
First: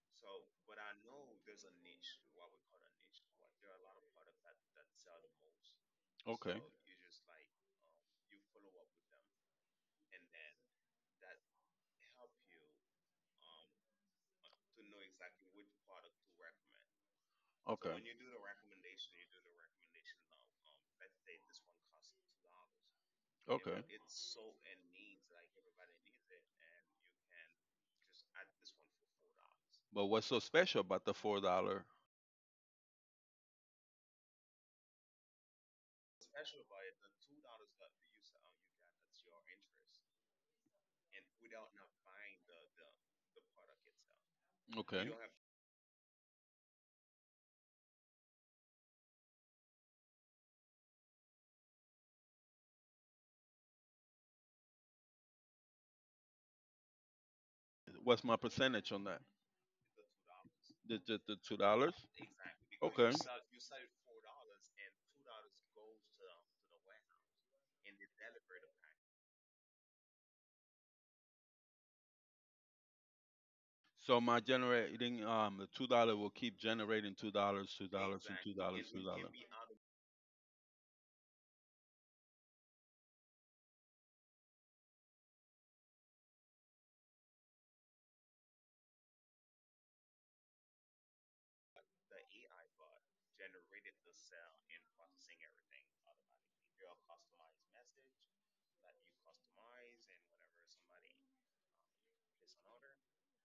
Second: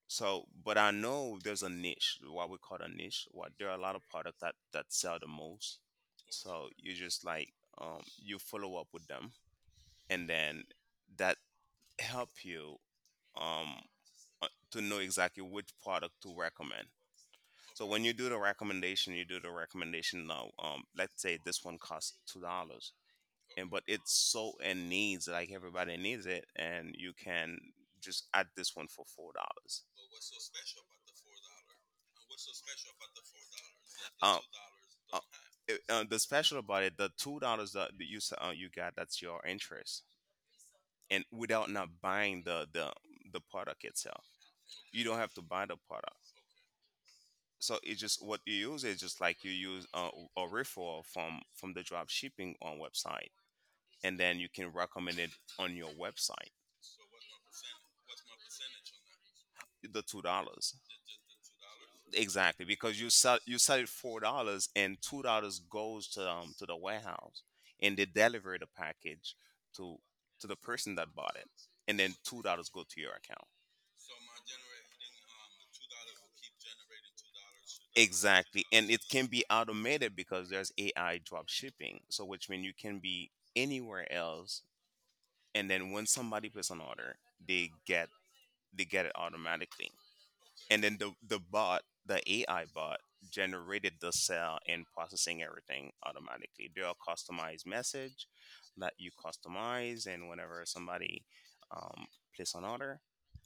So, but I know there's a niche, what we call a niche, what there are a lot of products that sell the most.
okay, okay,
So you just like you follow up with them, and then that help you um to know exactly which product to recommend. So
okay.
when you do the recommendation, you do the recommendation now. Let's say this one costs $2, and but it's so in needs, like everybody needs it, and you can just add this one for $4.
But what's so special about the $4?
Um, uh, the special about it, the $2 that you got, that's your interest, and without not buying the product itself, you
Okay.
don't have to buy the product. So it's just what you use is just like you use a referral from the drop shipping on website, and then you can recommend it on your website.
What's my percentage on that?
The $2
The $2?
exactly, because
Okay.
you sell it $4 and $2 goes to the warehouse, and they deliver the package to the person that bought it, and then $2 go to your account.
So my generating the $2 will keep generating $2, $2, and two
Exactly,
dollars,
and it
two
can
dollars.
be automated, because there's AI drop shipping, so which means you can be anywhere else, and then when somebody puts an order, they get it automatically, and then the bot, the AI bot, generated the cell and processing everything automatically. There are customized message that you customize, and whenever somebody um, place an order,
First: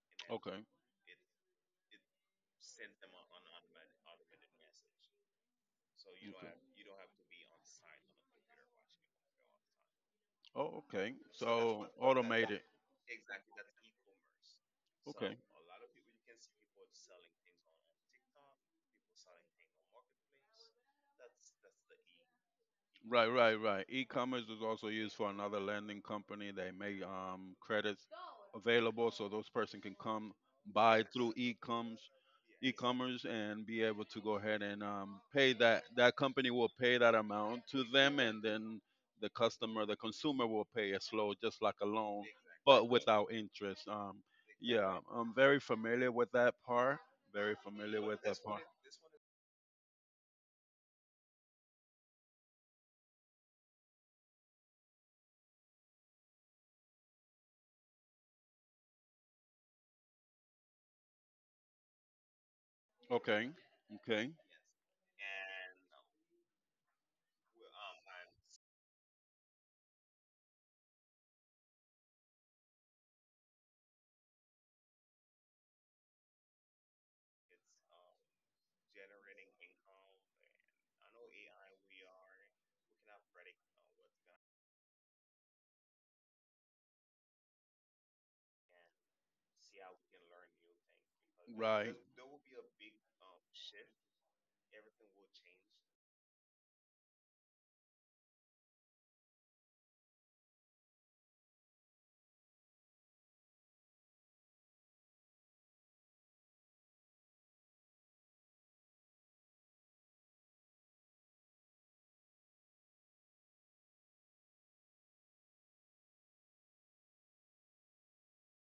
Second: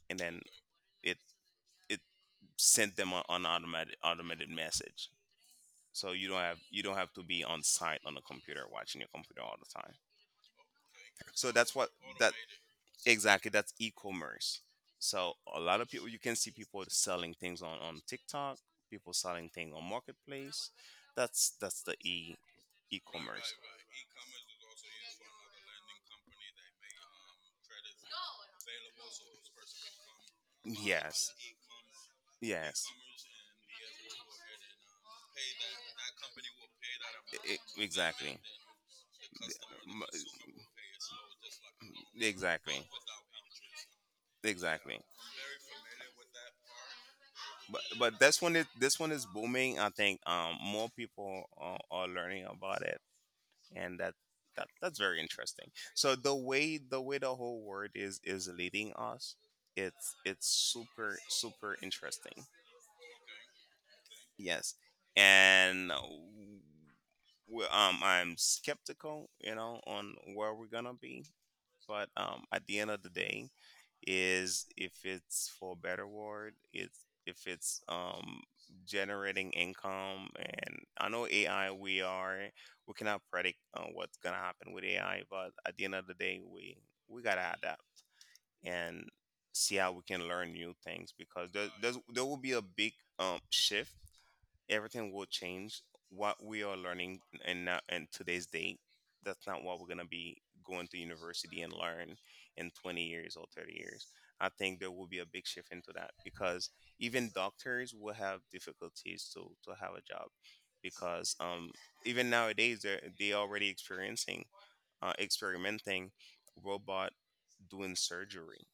and then
Okay.
it it sent them a- an automated automated message. So you don't have
Okay.
to be on site on a computer watching your computer all the time.
Oh, okay.
So that's
So
what that
automated.
exactly, that's e-commerce. So
Okay.
a lot of people, you can see people selling things on TikTok, people selling things on marketplace. That's the e
Right,
e-commerce.
right, right. E-commerce is also used for another lending company. They make, credits available so those person can come buy
Yes.
through e-coms,
Yes.
e-commerce and be able to go ahead and, pay that. That company will pay that
E- e-
amount to them,
exactly.
and then the customer, the
M-
consumer, will pay it slow, just like a loan,
exactly.
but without interest.
Exactly.
Yeah, I'm very familiar with that part. Very
But
familiar with that
this one
part.
is booming. I think more people are learning about it, and that's very interesting. So the way the whole world is leading us, it's super super interesting.
Okay, okay.
Yes, and I'm skeptical, you know, on where we're gonna be, but at the end of the day. Is if it's for a better word, it's if it's generating income, and I know AI, we are we cannot predict what's gonna happen with AI, but at the end of the day, we gotta adapt and see how we can learn new things, because
Right.
there will be a big shift. Everything will change. What we are learning and now and today's date, that's not what we're gonna be going to university and learn in 20 years or 30 years. I think there will be a big shift into that, because even doctors will have difficulties to have a job, because even nowadays they're they already experiencing experimenting robot doing surgery.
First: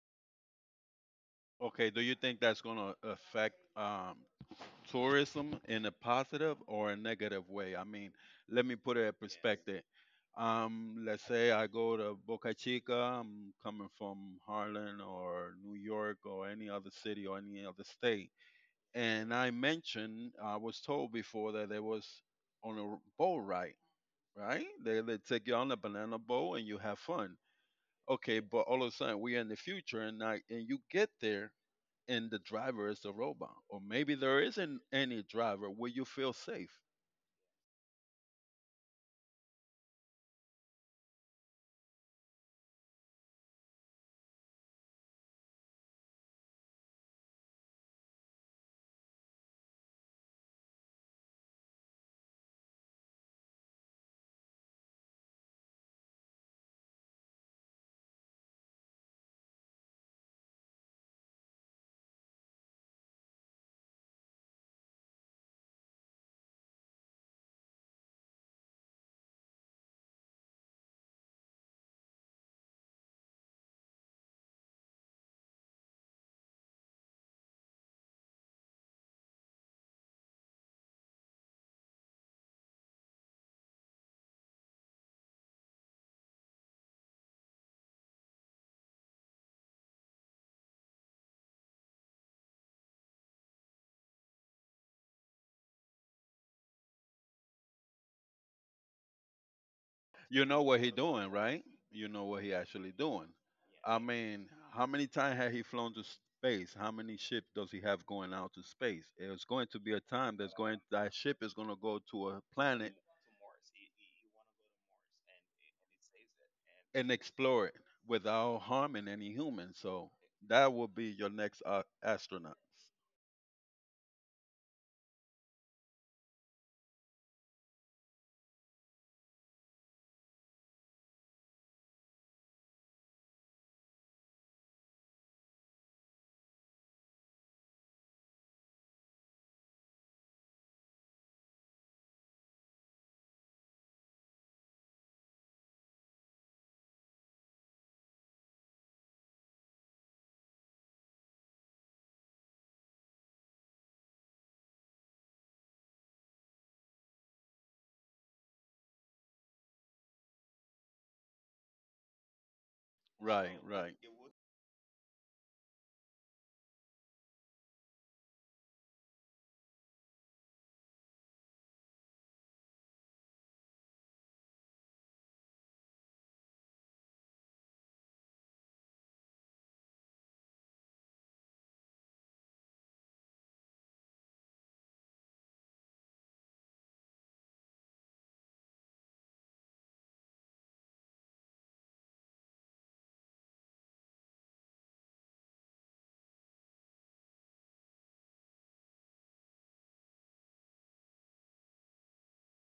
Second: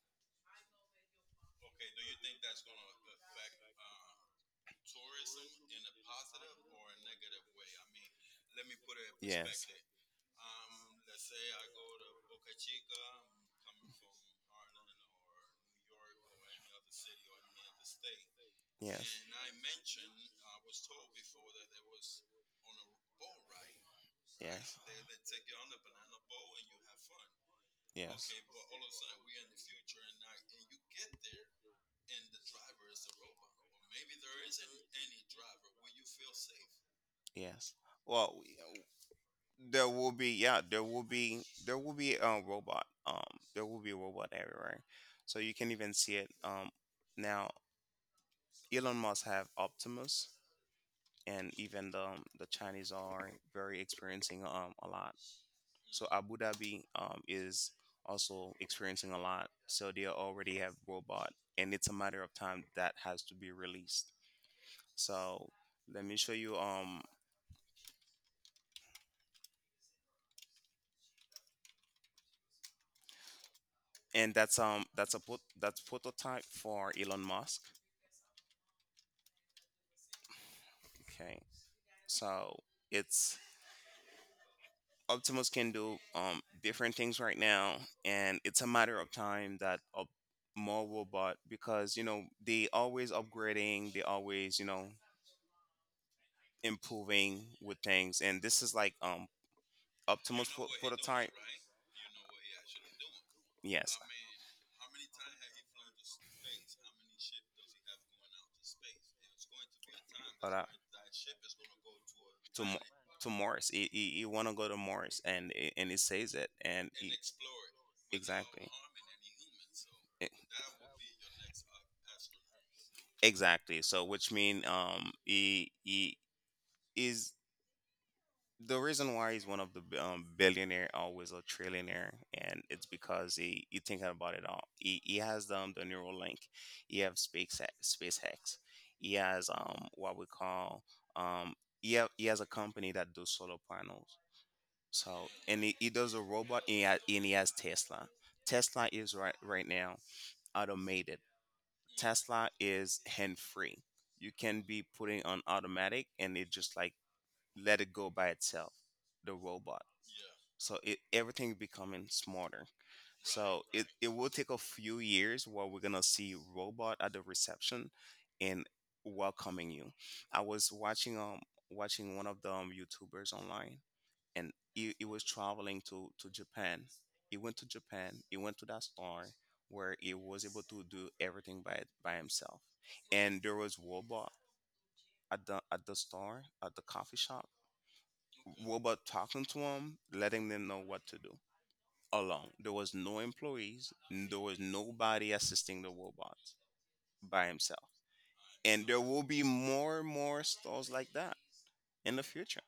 Okay, do you think that's going to affect tourism in a positive or a negative way? I mean, let me put it in, yes,
Yes.
perspective. Let's say I go to Boca Chica, I'm coming from Harlem or New York or any other city or any other state.
Yes.
And I mentioned, I was told before that there was on a boat ride, right?
Yes.
They take you on a banana boat and you have fun.
Yes.
Okay, but all of a sudden we're in the future and you get there and the driver is a robot, or maybe there isn't any driver. Will you feel safe?
You yes. Well, there will be yeah, there will be a robot. There will be a robot everywhere, so you can even see it. Now Elon Musk have Optimus, and even the Chinese are very experiencing a lot. So Abu Dhabi is also experiencing a lot. So they already have robot, and it's a matter of time that has to be released. So let me show you. And that's a put that's prototype for Elon Musk. Okay, so it's Optimus can do different things right now, and it's a matter of time that up more robot, because you know they always upgrading, they always, you know, improving with things, and this is like
You
Optimus
know what he
the time,
doing, right? You know what he actually doing.
yes.
I mean, how many times has he flown to space? How many ships does he have going out to space? It's going to be a time
But
that ship is going to go to a
to Mo-
planet
to Morris, he want to go to Morris, and and he says it, and he,
and explore it without
exactly.
harming any human. So
E-
that will be your next astronaut.
exactly. So, which mean he is the reason why he's one of the billionaire always a trillionaire, and it's because he, you thinking about it, all he has the Neuralink, he have space SpaceX, he has what we call um he has a company that does solar panels. So, and he does a robot, and and he has Tesla. Tesla is right now automated. Tesla is hand free. You can be putting on automatic, and it just like let it go by itself. The robot. So it everything becoming smarter.
Right,
So it,
right.
it will take a few years where we're gonna see robot at the reception and welcoming you. I was watching watching one of the YouTubers online, and he was traveling to Japan. He went to Japan, he went to that store where he was able to do everything by himself, and there was robot at the store at the coffee shop, robot talking to him, letting them know what to do alone. There was no employees, there was nobody assisting the robot. By himself. And there will be more and more stores like that in the future.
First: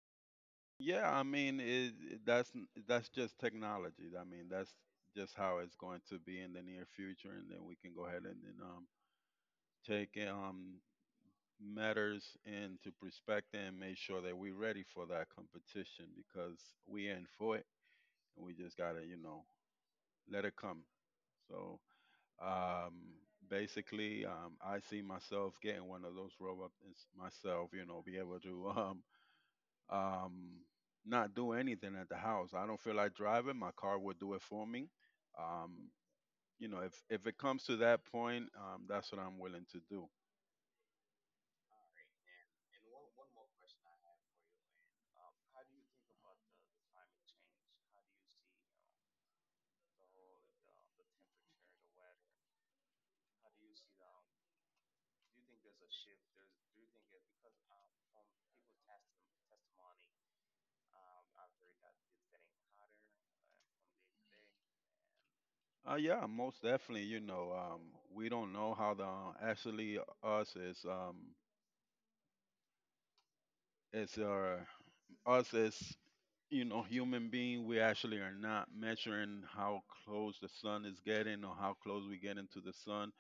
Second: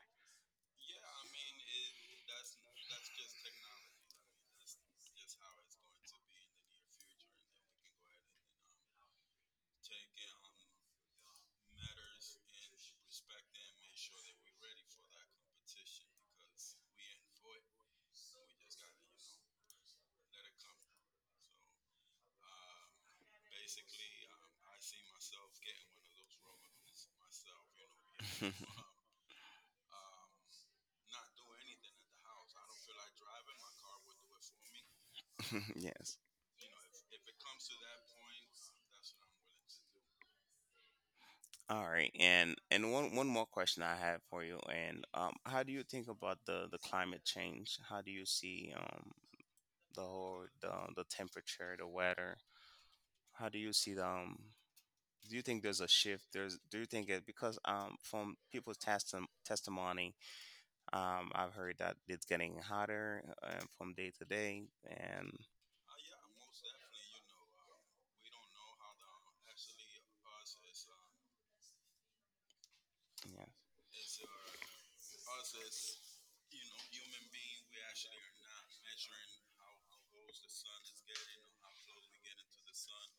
Yeah, I mean, that's that's just technology. I mean, that's just how it's going to be in the near future, and then we can go ahead and, then take matters into perspective and make sure that we're ready for that competition because we in for it. We just gotta, you know, let it come. So um, basically, I see myself getting one of those robots myself. You know, be able to um, not do anything at the house. I don't feel like driving. My car will do it for me. Um,
yes.
you know, if it comes to that point, that's what I'm willing to do.
All right. And one more question I have for you. And how do you think about the climate change? How do you see the whole the temperature, the weather? How do you see the do you think there's a shift there's do you think it because from people's testimony? I've heard that it's getting hotter from day to day. And
Yeah, most definitely. You know, we don't know how the actually us
yeah.
is our us is you know, human being, we actually are not measuring how close the sun is getting or how close we get into the sun.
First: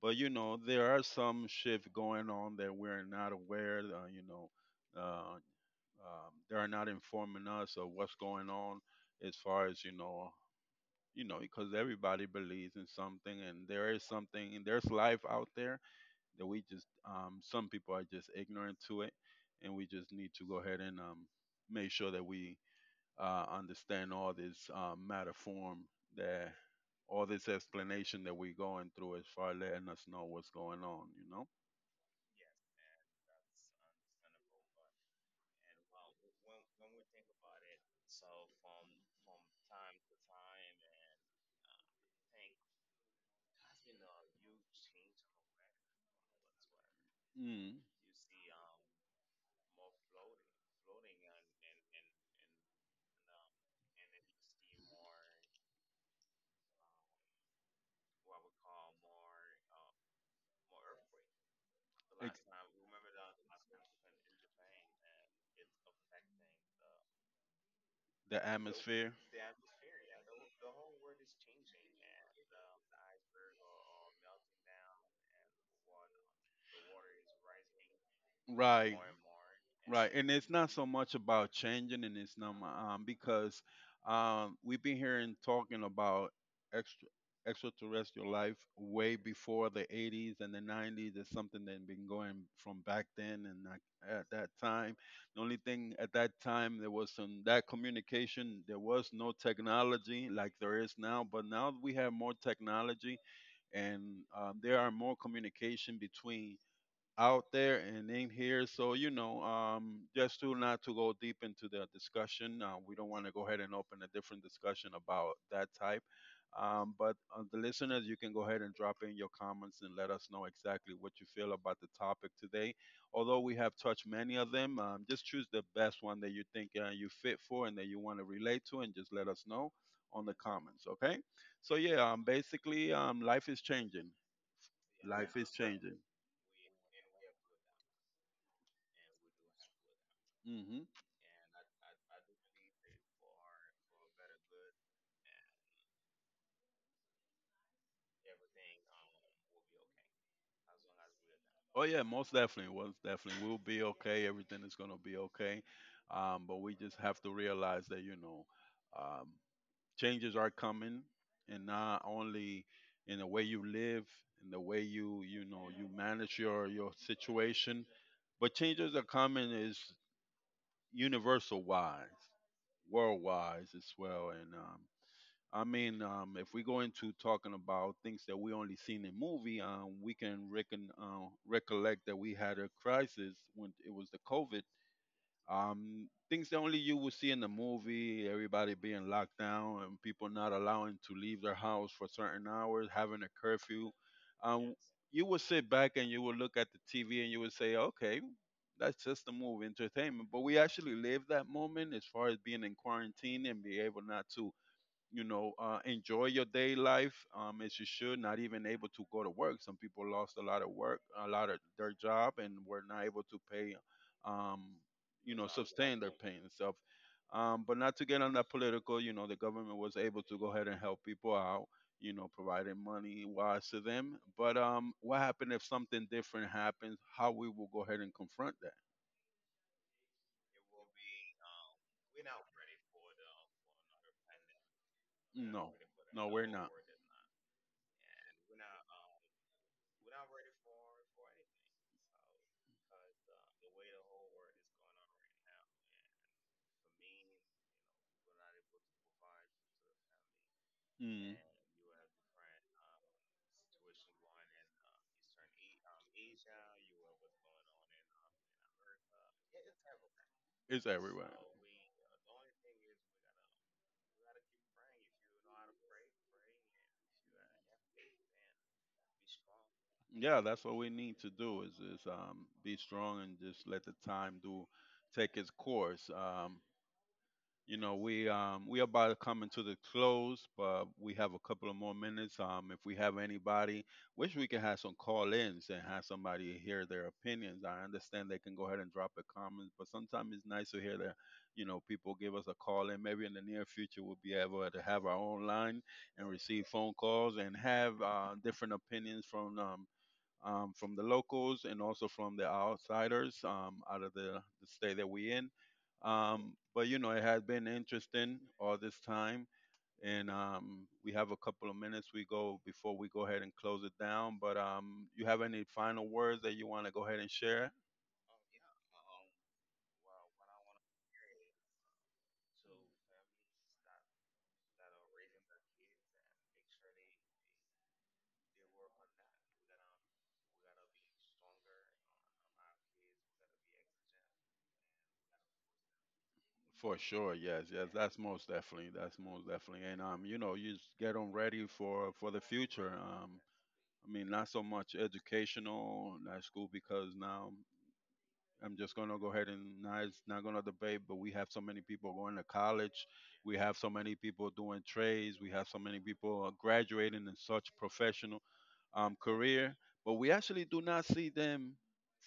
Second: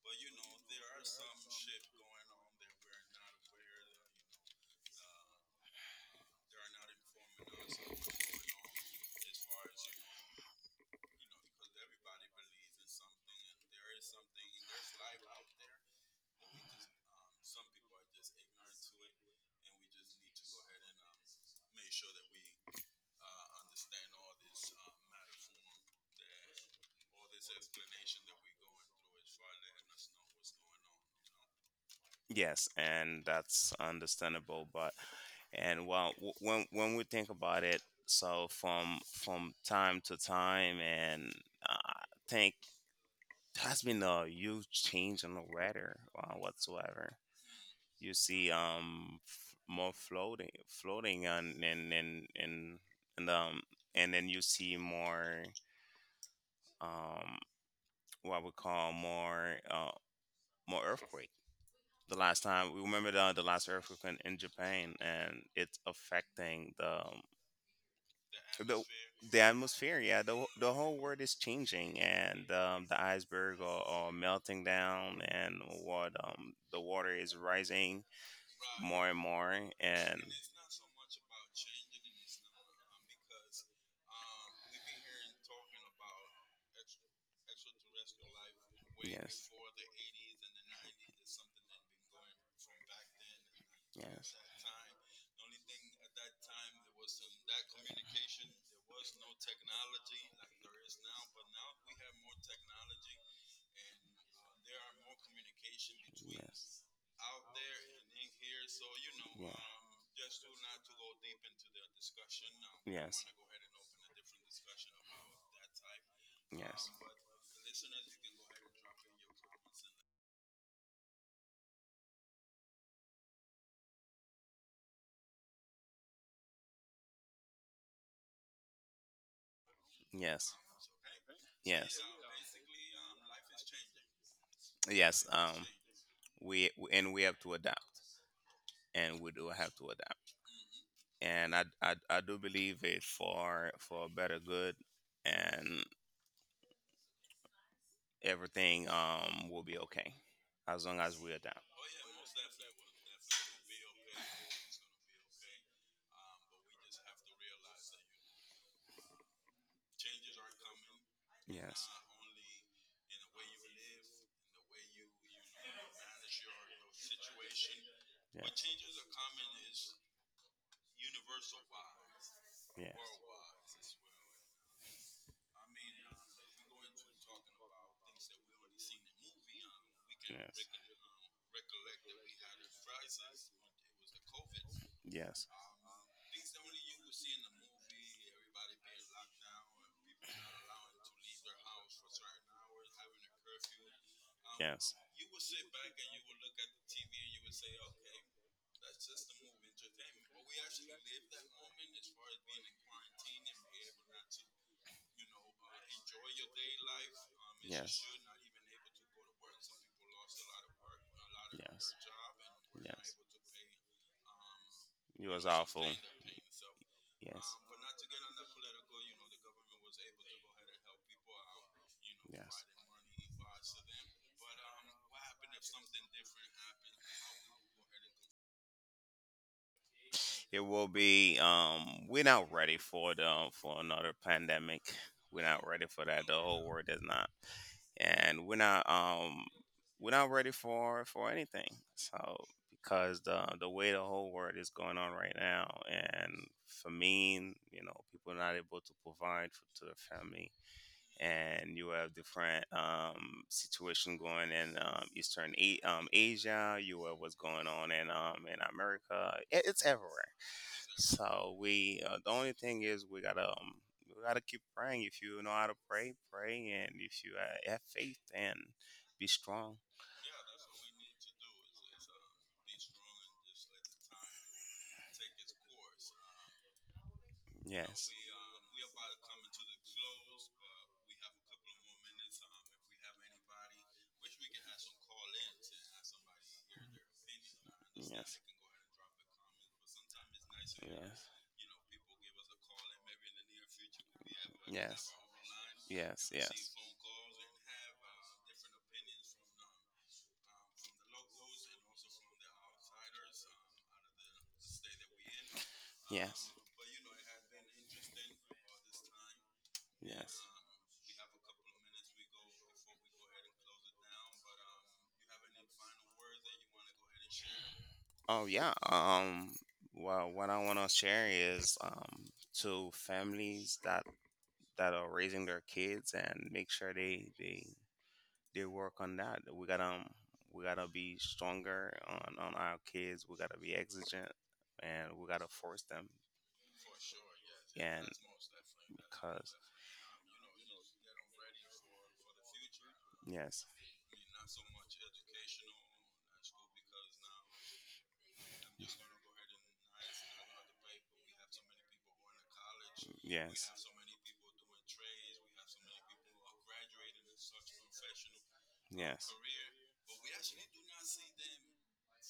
But you know, there are some shift going on that we're not aware. You know, they are not informing us of what's going on as far as you know. You know, because everybody believes in something, and there is something, and there's life out there that we just, some people are just ignorant to it, and we just need to go ahead and, make sure that we, understand all this, matter form that all this explanation that we're going through as far as letting us know what's going on, you know?
Yes, and that's understandable. But and well when we think about it, so from time to time, and I think there has been a huge change in the weather, whatsoever.
Mm.
You see more floating and um and then you see more, um what we call more more earthquake. The last
Ex-
time we remember the last earthquake in Japan, and it's affecting the
the
the
atmosphere.
the atmosphere, yeah, the whole world is changing. And the iceberg are melting down, and what the water is rising
Right.
more and more
Right,
and
and it's not so much about changing, and it's not my, because we've been hearing talking about extra extraterrestrial life way
yes. Yes.
before the 80s and the 90s. It's something that been going from back then and like
Yes. Yeah.
at
Yes.
that time. The only thing at that time there was some that communication. There was no technology like there is now, but now we have more technology, and there are more communication between
Yes.
out there and in here. So you know, just to not to go deep into the discussion, we don't
Yes.
want to go ahead and open a different discussion about that type.
Yes.
But The listeners, you can go ahead and drop in your comments and let us know exactly what you feel about the topic today. Although we have touched many of them, just choose the best one that you think you fit for and that you want to relate to, and just let us know on the comments. Okay? So yeah, basically, life is changing.
Yes.
Life is changing.
And we have to adapt. And we do have to adapt.
Hmm.
And I do believe it, for a better good, and everything will be okay as long as we adapt.
Oh yeah, most definitely, we'll be okay. Everything is gonna be okay, but we just have to realize that you know, um, changes are coming, and
Yes.
not only in the way you live, in the way you know you manage your situation,
Yeah.
but changes are coming is universal wise, worldwide as well, and I mean, if we go into talking about things that we only seen in movie, we can recollect that we had a crisis when it was the COVID.
Yes. Yes. Yes.
Things that only you would see in the movie, everybody being locked down and people not allowing to leave their house for certain hours, having a curfew. Um,
Yes.
you would sit back and you would look at the TV and you would say, okay, that's just a movie, entertainment. But we actually lived that moment as far as being in quarantine and be able not to you know, enjoy your day life, as you should. Not even able to go to work. Some people lost a lot of work, a lot of their job, and were not able to pay, um,
It
you
was.
know, sustain their pay and stuff.
Yes.
But not to get on that political, you know, the government was able to go ahead and help people out, you know, providing money wise to them. But what happened if something different happens? How we will go ahead and confront that?
It will be. We're not ready for the for another pandemic. We're not
No,
ready for that.
no,
The
we're
whole
not.
world is not, and we're not. We're not ready for anything. So because the way the whole world is going on right now, and famine, people not able to provide for, to their family, and you have different situation going in Eastern Asia. You have what's going on in America. It, it's everywhere.
It's
So we the only thing is we gotta keep praying. If you know how to pray, pray, and if you have faith, then be strong.
we Yeah, that's what we need to do is, be strong and just let the time do take its course. You know,
Yes.
we about coming to the close, but we have a couple of more minutes. If we have anybody, wish we could have some call-ins and have somebody hear their opinions. I understand they can go ahead and drop a comment, but sometimes it's nice to hear that, you know, people give us a call in. Maybe in the near future we'll be able to have
Yes.
our own line
Yes. Yes.
and
Yes. Yes.
receive phone calls and have different opinions from the locals and also from the outsiders out of the state that we're in.
Yes.
But you know, it has been interesting all this time, and
Yes.
we have a couple of minutes we go before we go ahead and close it down. But you have any final words that you want to go ahead and share?
Oh yeah. Well, what I want to share is to families that that are raising their kids, and make sure they work on that. We gotta be stronger on our kids. We gotta be exigent, and we gotta force them.
For sure, yes, yes,
And
that's most
because
definitely, and you know, you just get them ready for the future.
yes.
I mean, not so much educational, not school, because now I'm just going to go ahead and not, it's not going to debate, but we have so many people going to college. We
Yes.
have so many people doing trades. We have so many people graduating in such professional
Yes.
career, but we actually do not see them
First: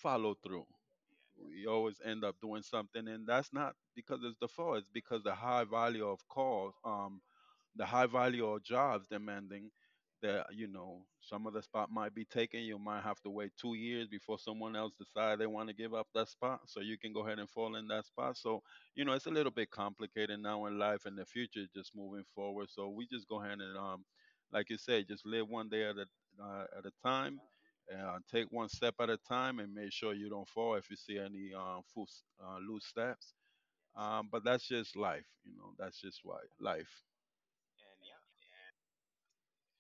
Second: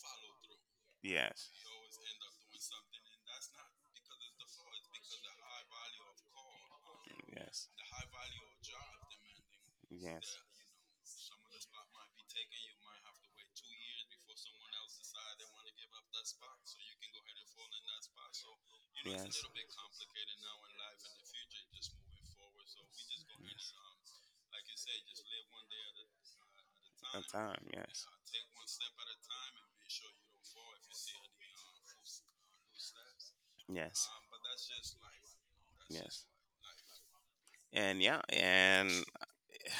follow through.
Yes.
We always end up doing something, and that's not because it's the fault. It's because the high value of calls,
Yes.
the high value of jobs demanding
Yes.
that, you know, some of the spot might be taken. You might have to wait 2 years before someone else decide they want to give up that spot so you can go ahead and fall in that spot. So, you
Yes.
know, it's a
Yes.
little bit complicated now in life and the future just moving forward. So we just go ahead and like you say, just live one day at a
A
time.
time. Yes.
Take one step at a time and make sure you don't fall if you see any full, loose steps,
Yes.
but that's just life, you know, that's just
Yes.
why life.
And yeah, and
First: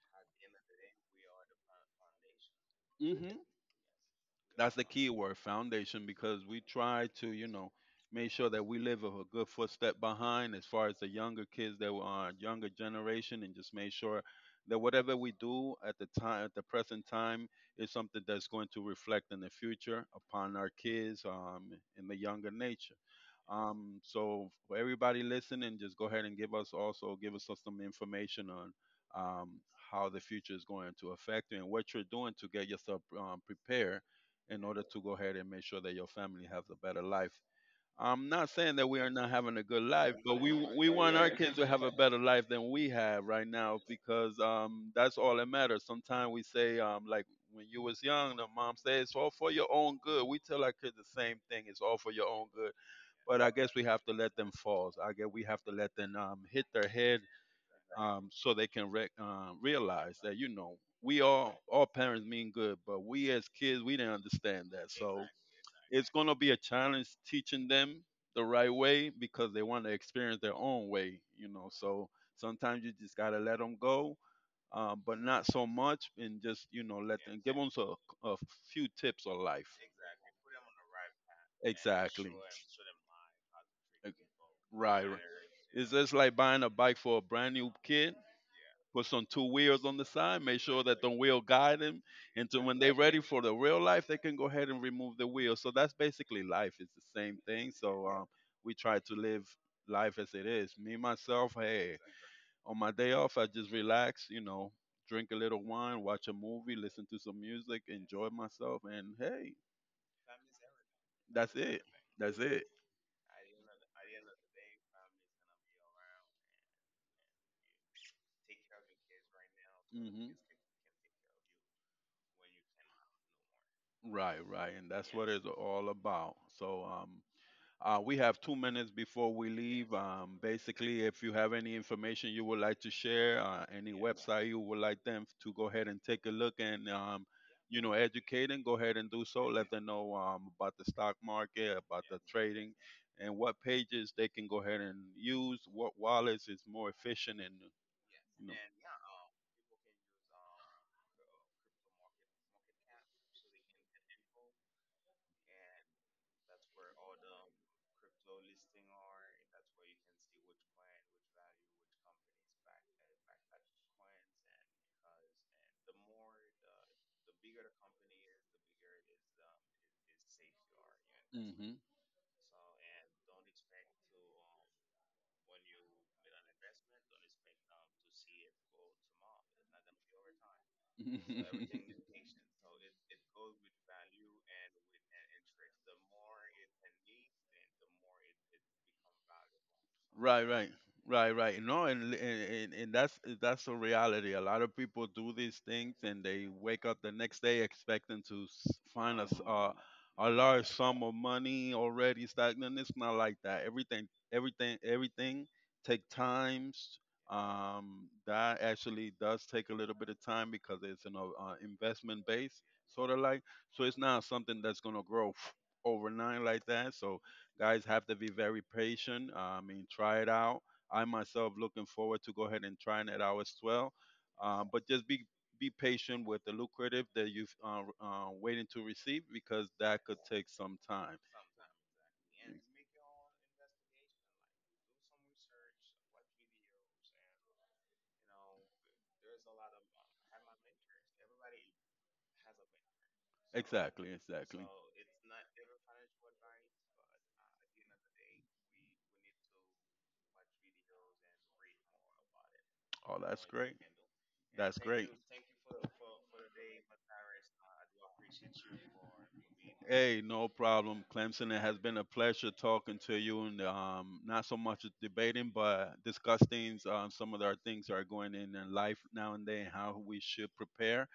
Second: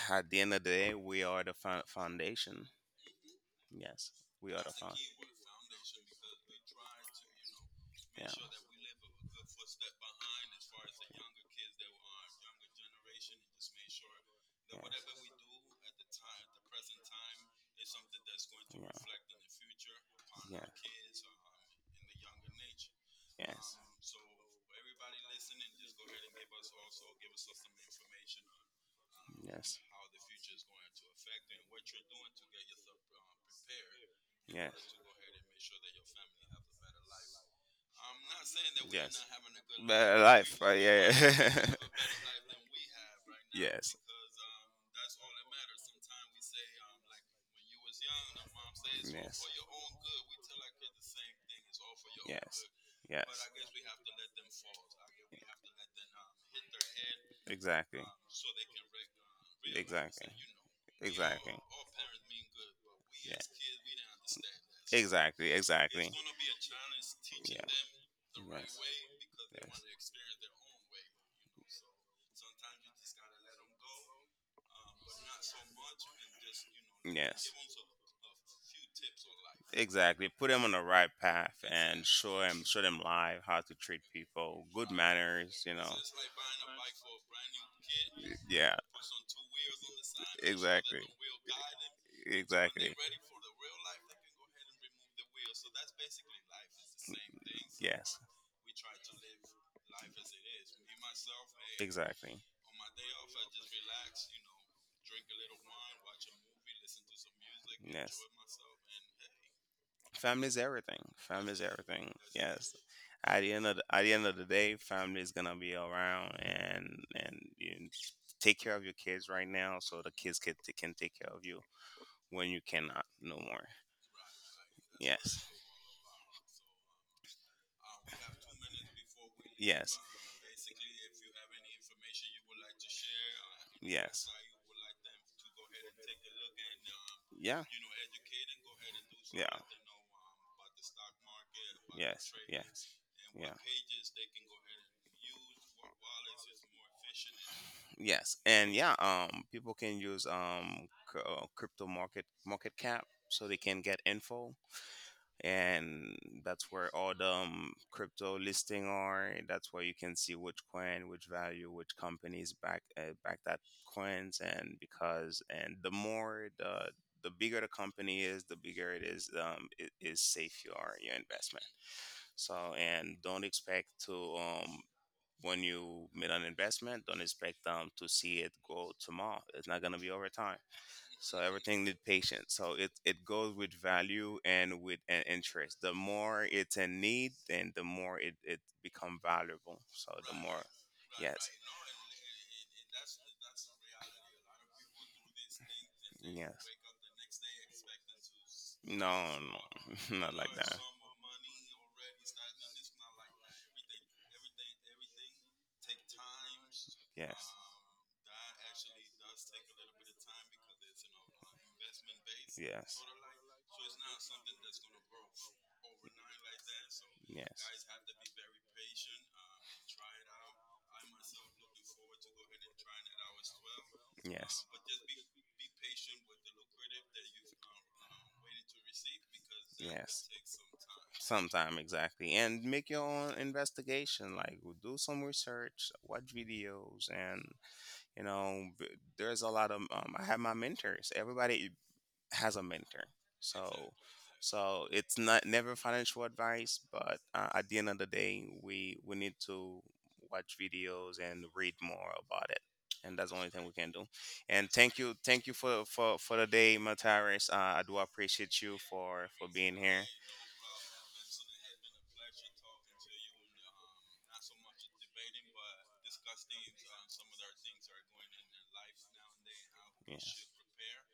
at the end of the day, we are foundation.
Hmm.
Yes, we are the
That's the key
foundation.
word, foundation, because we try to, you know, make sure that we live a good footstep behind as far as the younger kids, that are younger generation, and just make sure that whatever we do at the time, at the present time, is something that's going to
Yeah.
reflect in the future upon our kids,
Yeah.
in the younger nature.
Yeah.
So for everybody listening, just go ahead and give us, also give us
Yes.
some information on um,
Yes.
how the future is going to affect you and what you're doing to get yourself prepared in order to go ahead and make sure that your family has a better life. I'm not saying that we are not having a good life, but we want our kids to have a better life than we have right now, because that's all that matters. Sometimes we say like when you was young, the mom says it's all for your own good. We tell our kids the same thing: it's all for your
But
own good, but I
yes.
guess we have to let them fall. I guess we have to let them hit their head,
Exactly.
so they can realize
Exactly.
that, you know, we
Exactly.
all parents mean good, but we
Yeah.
as kids, we didn't understand that. So
Exactly.
it's
Exactly.
going to be a challenge
Yeah.
teaching them the right
Yes.
way because they want to experience their own way, you know. So sometimes you just got to let them go, but not so much, and just, you know, let them,
Yes.
give them a few tips on life.
Exactly. Put them on the right path, and
Exactly.
show them live how to treat people, good
Right. Right.
manners. You
It's
know.
just like buying a bike for a brand new kid.
Yeah,
Put some two wheels on the side, make sure
exactly.
that the wheel guide them, into when they're
Exactly.
ready for the real life, they can go ahead and remove the wheel. So that's basically life. It's the same thing. So
Yes,
we try to live life as it is. Me myself, hey,
exactly.
on my day off, I just relax, you know, drink a little wine, watch a movie, listen to some music,
Yes.
enjoy myself, and hey,
Family is everything. Family
that's
is
it.
everything.
That's it.
Yes. At the end of the, at the end of the day, family is gonna be around, and you take care of your kids right now, so the
Hmm.
kids can take care of you when you cannot no more.
Right, right, and that's what
Yes.
it's all about. So we have 2 minutes before we leave.
Yes.
Basically, if you have any information you would like to share, any
Yes.
website you would like them to go ahead and take a look, and
Yeah.
you know, educate them, go ahead and do so.
Yeah.
Let them know about the stock market, about the
Yes.
trading,
Yes.
and
Yeah.
what pages they can go ahead and use. What wallets is more efficient, and
Yes,
you
and yeah, people can use crypto market cap so they can get info, and that's where all the crypto listing are. That's where you can see which coin, which value, which companies back back that coins, and because and the more the bigger the company is, the bigger it is safe you are your investment.
know.
So and don't expect to when you made an investment, don't expect to see it go tomorrow. It's not gonna be over time.
So
So
everything Mhm.
everything need patience. So it goes with value and with an interest. The more it's in need, then the more it, it become valuable. So the
Right,
more,
right, right,
yes,
right. No, and and that's a reality. A lot of people do these things, and they
yes.
wake up the next day expecting to find
No,
a
no,
a
not like
large
that.
sum of money already stagnant. It's not like that. Everything, everything, everything take times,
Yes,
that actually does take a little bit of time because it's an investment base,
yes,
sort of like. So it's not something that's gonna grow overnight like that. So guys
yes.
have to be very patient. I mean, try it out. I myself looking forward to go ahead and trying it out as well.
Yes.
But just be patient with the lucrative that you've waiting to receive, because that could
Yes.
take
Will.
some time.
Sometime exactly, and make your own investigation. Like do some research, watch videos, and there's a lot of. I have my mentors. Everybody has a mentor. So,
So,
so it's not never financial advice, but at the end of the day, we need to watch videos and read more about it,
oh,
and that's the
that's
only thing we
great.
can do. And
That's great.
thank you for the day, Mataris. I do appreciate you for being here.
Hey, no problem, Clemson. It has been a pleasure talking to you, and not so much debating, but discussing some of our things that are going in life now and then, and how
Yeah.
we should
Yeah.
prepare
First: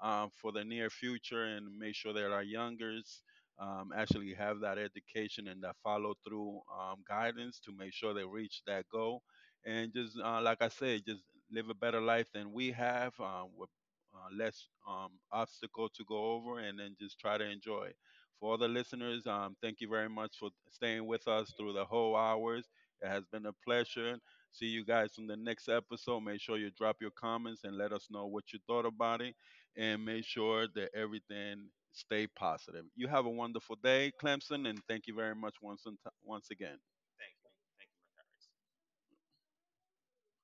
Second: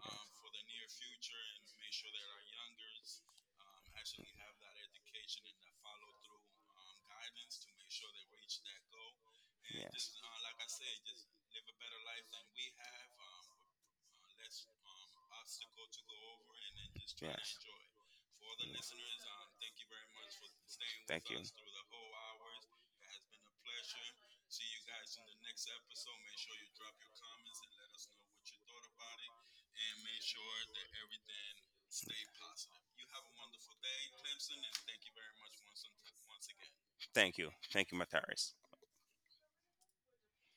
for the near future, and make sure that our youngers actually have that education and that follow through guidance to make sure they reach that goal. And
Yes.
just like I said, just live a better life than we have, with less obstacle to go over, and then just try to enjoy. For all the listeners, thank you very much for staying with us through the whole hours. It has been a pleasure. See you guys in the next episode. Make sure you drop your comments and let us know what you thought about it. And make sure that everything stay positive. You have a wonderful day, Clemson, and thank you very much once, and once again.
Thank you. Thank you, Mataris.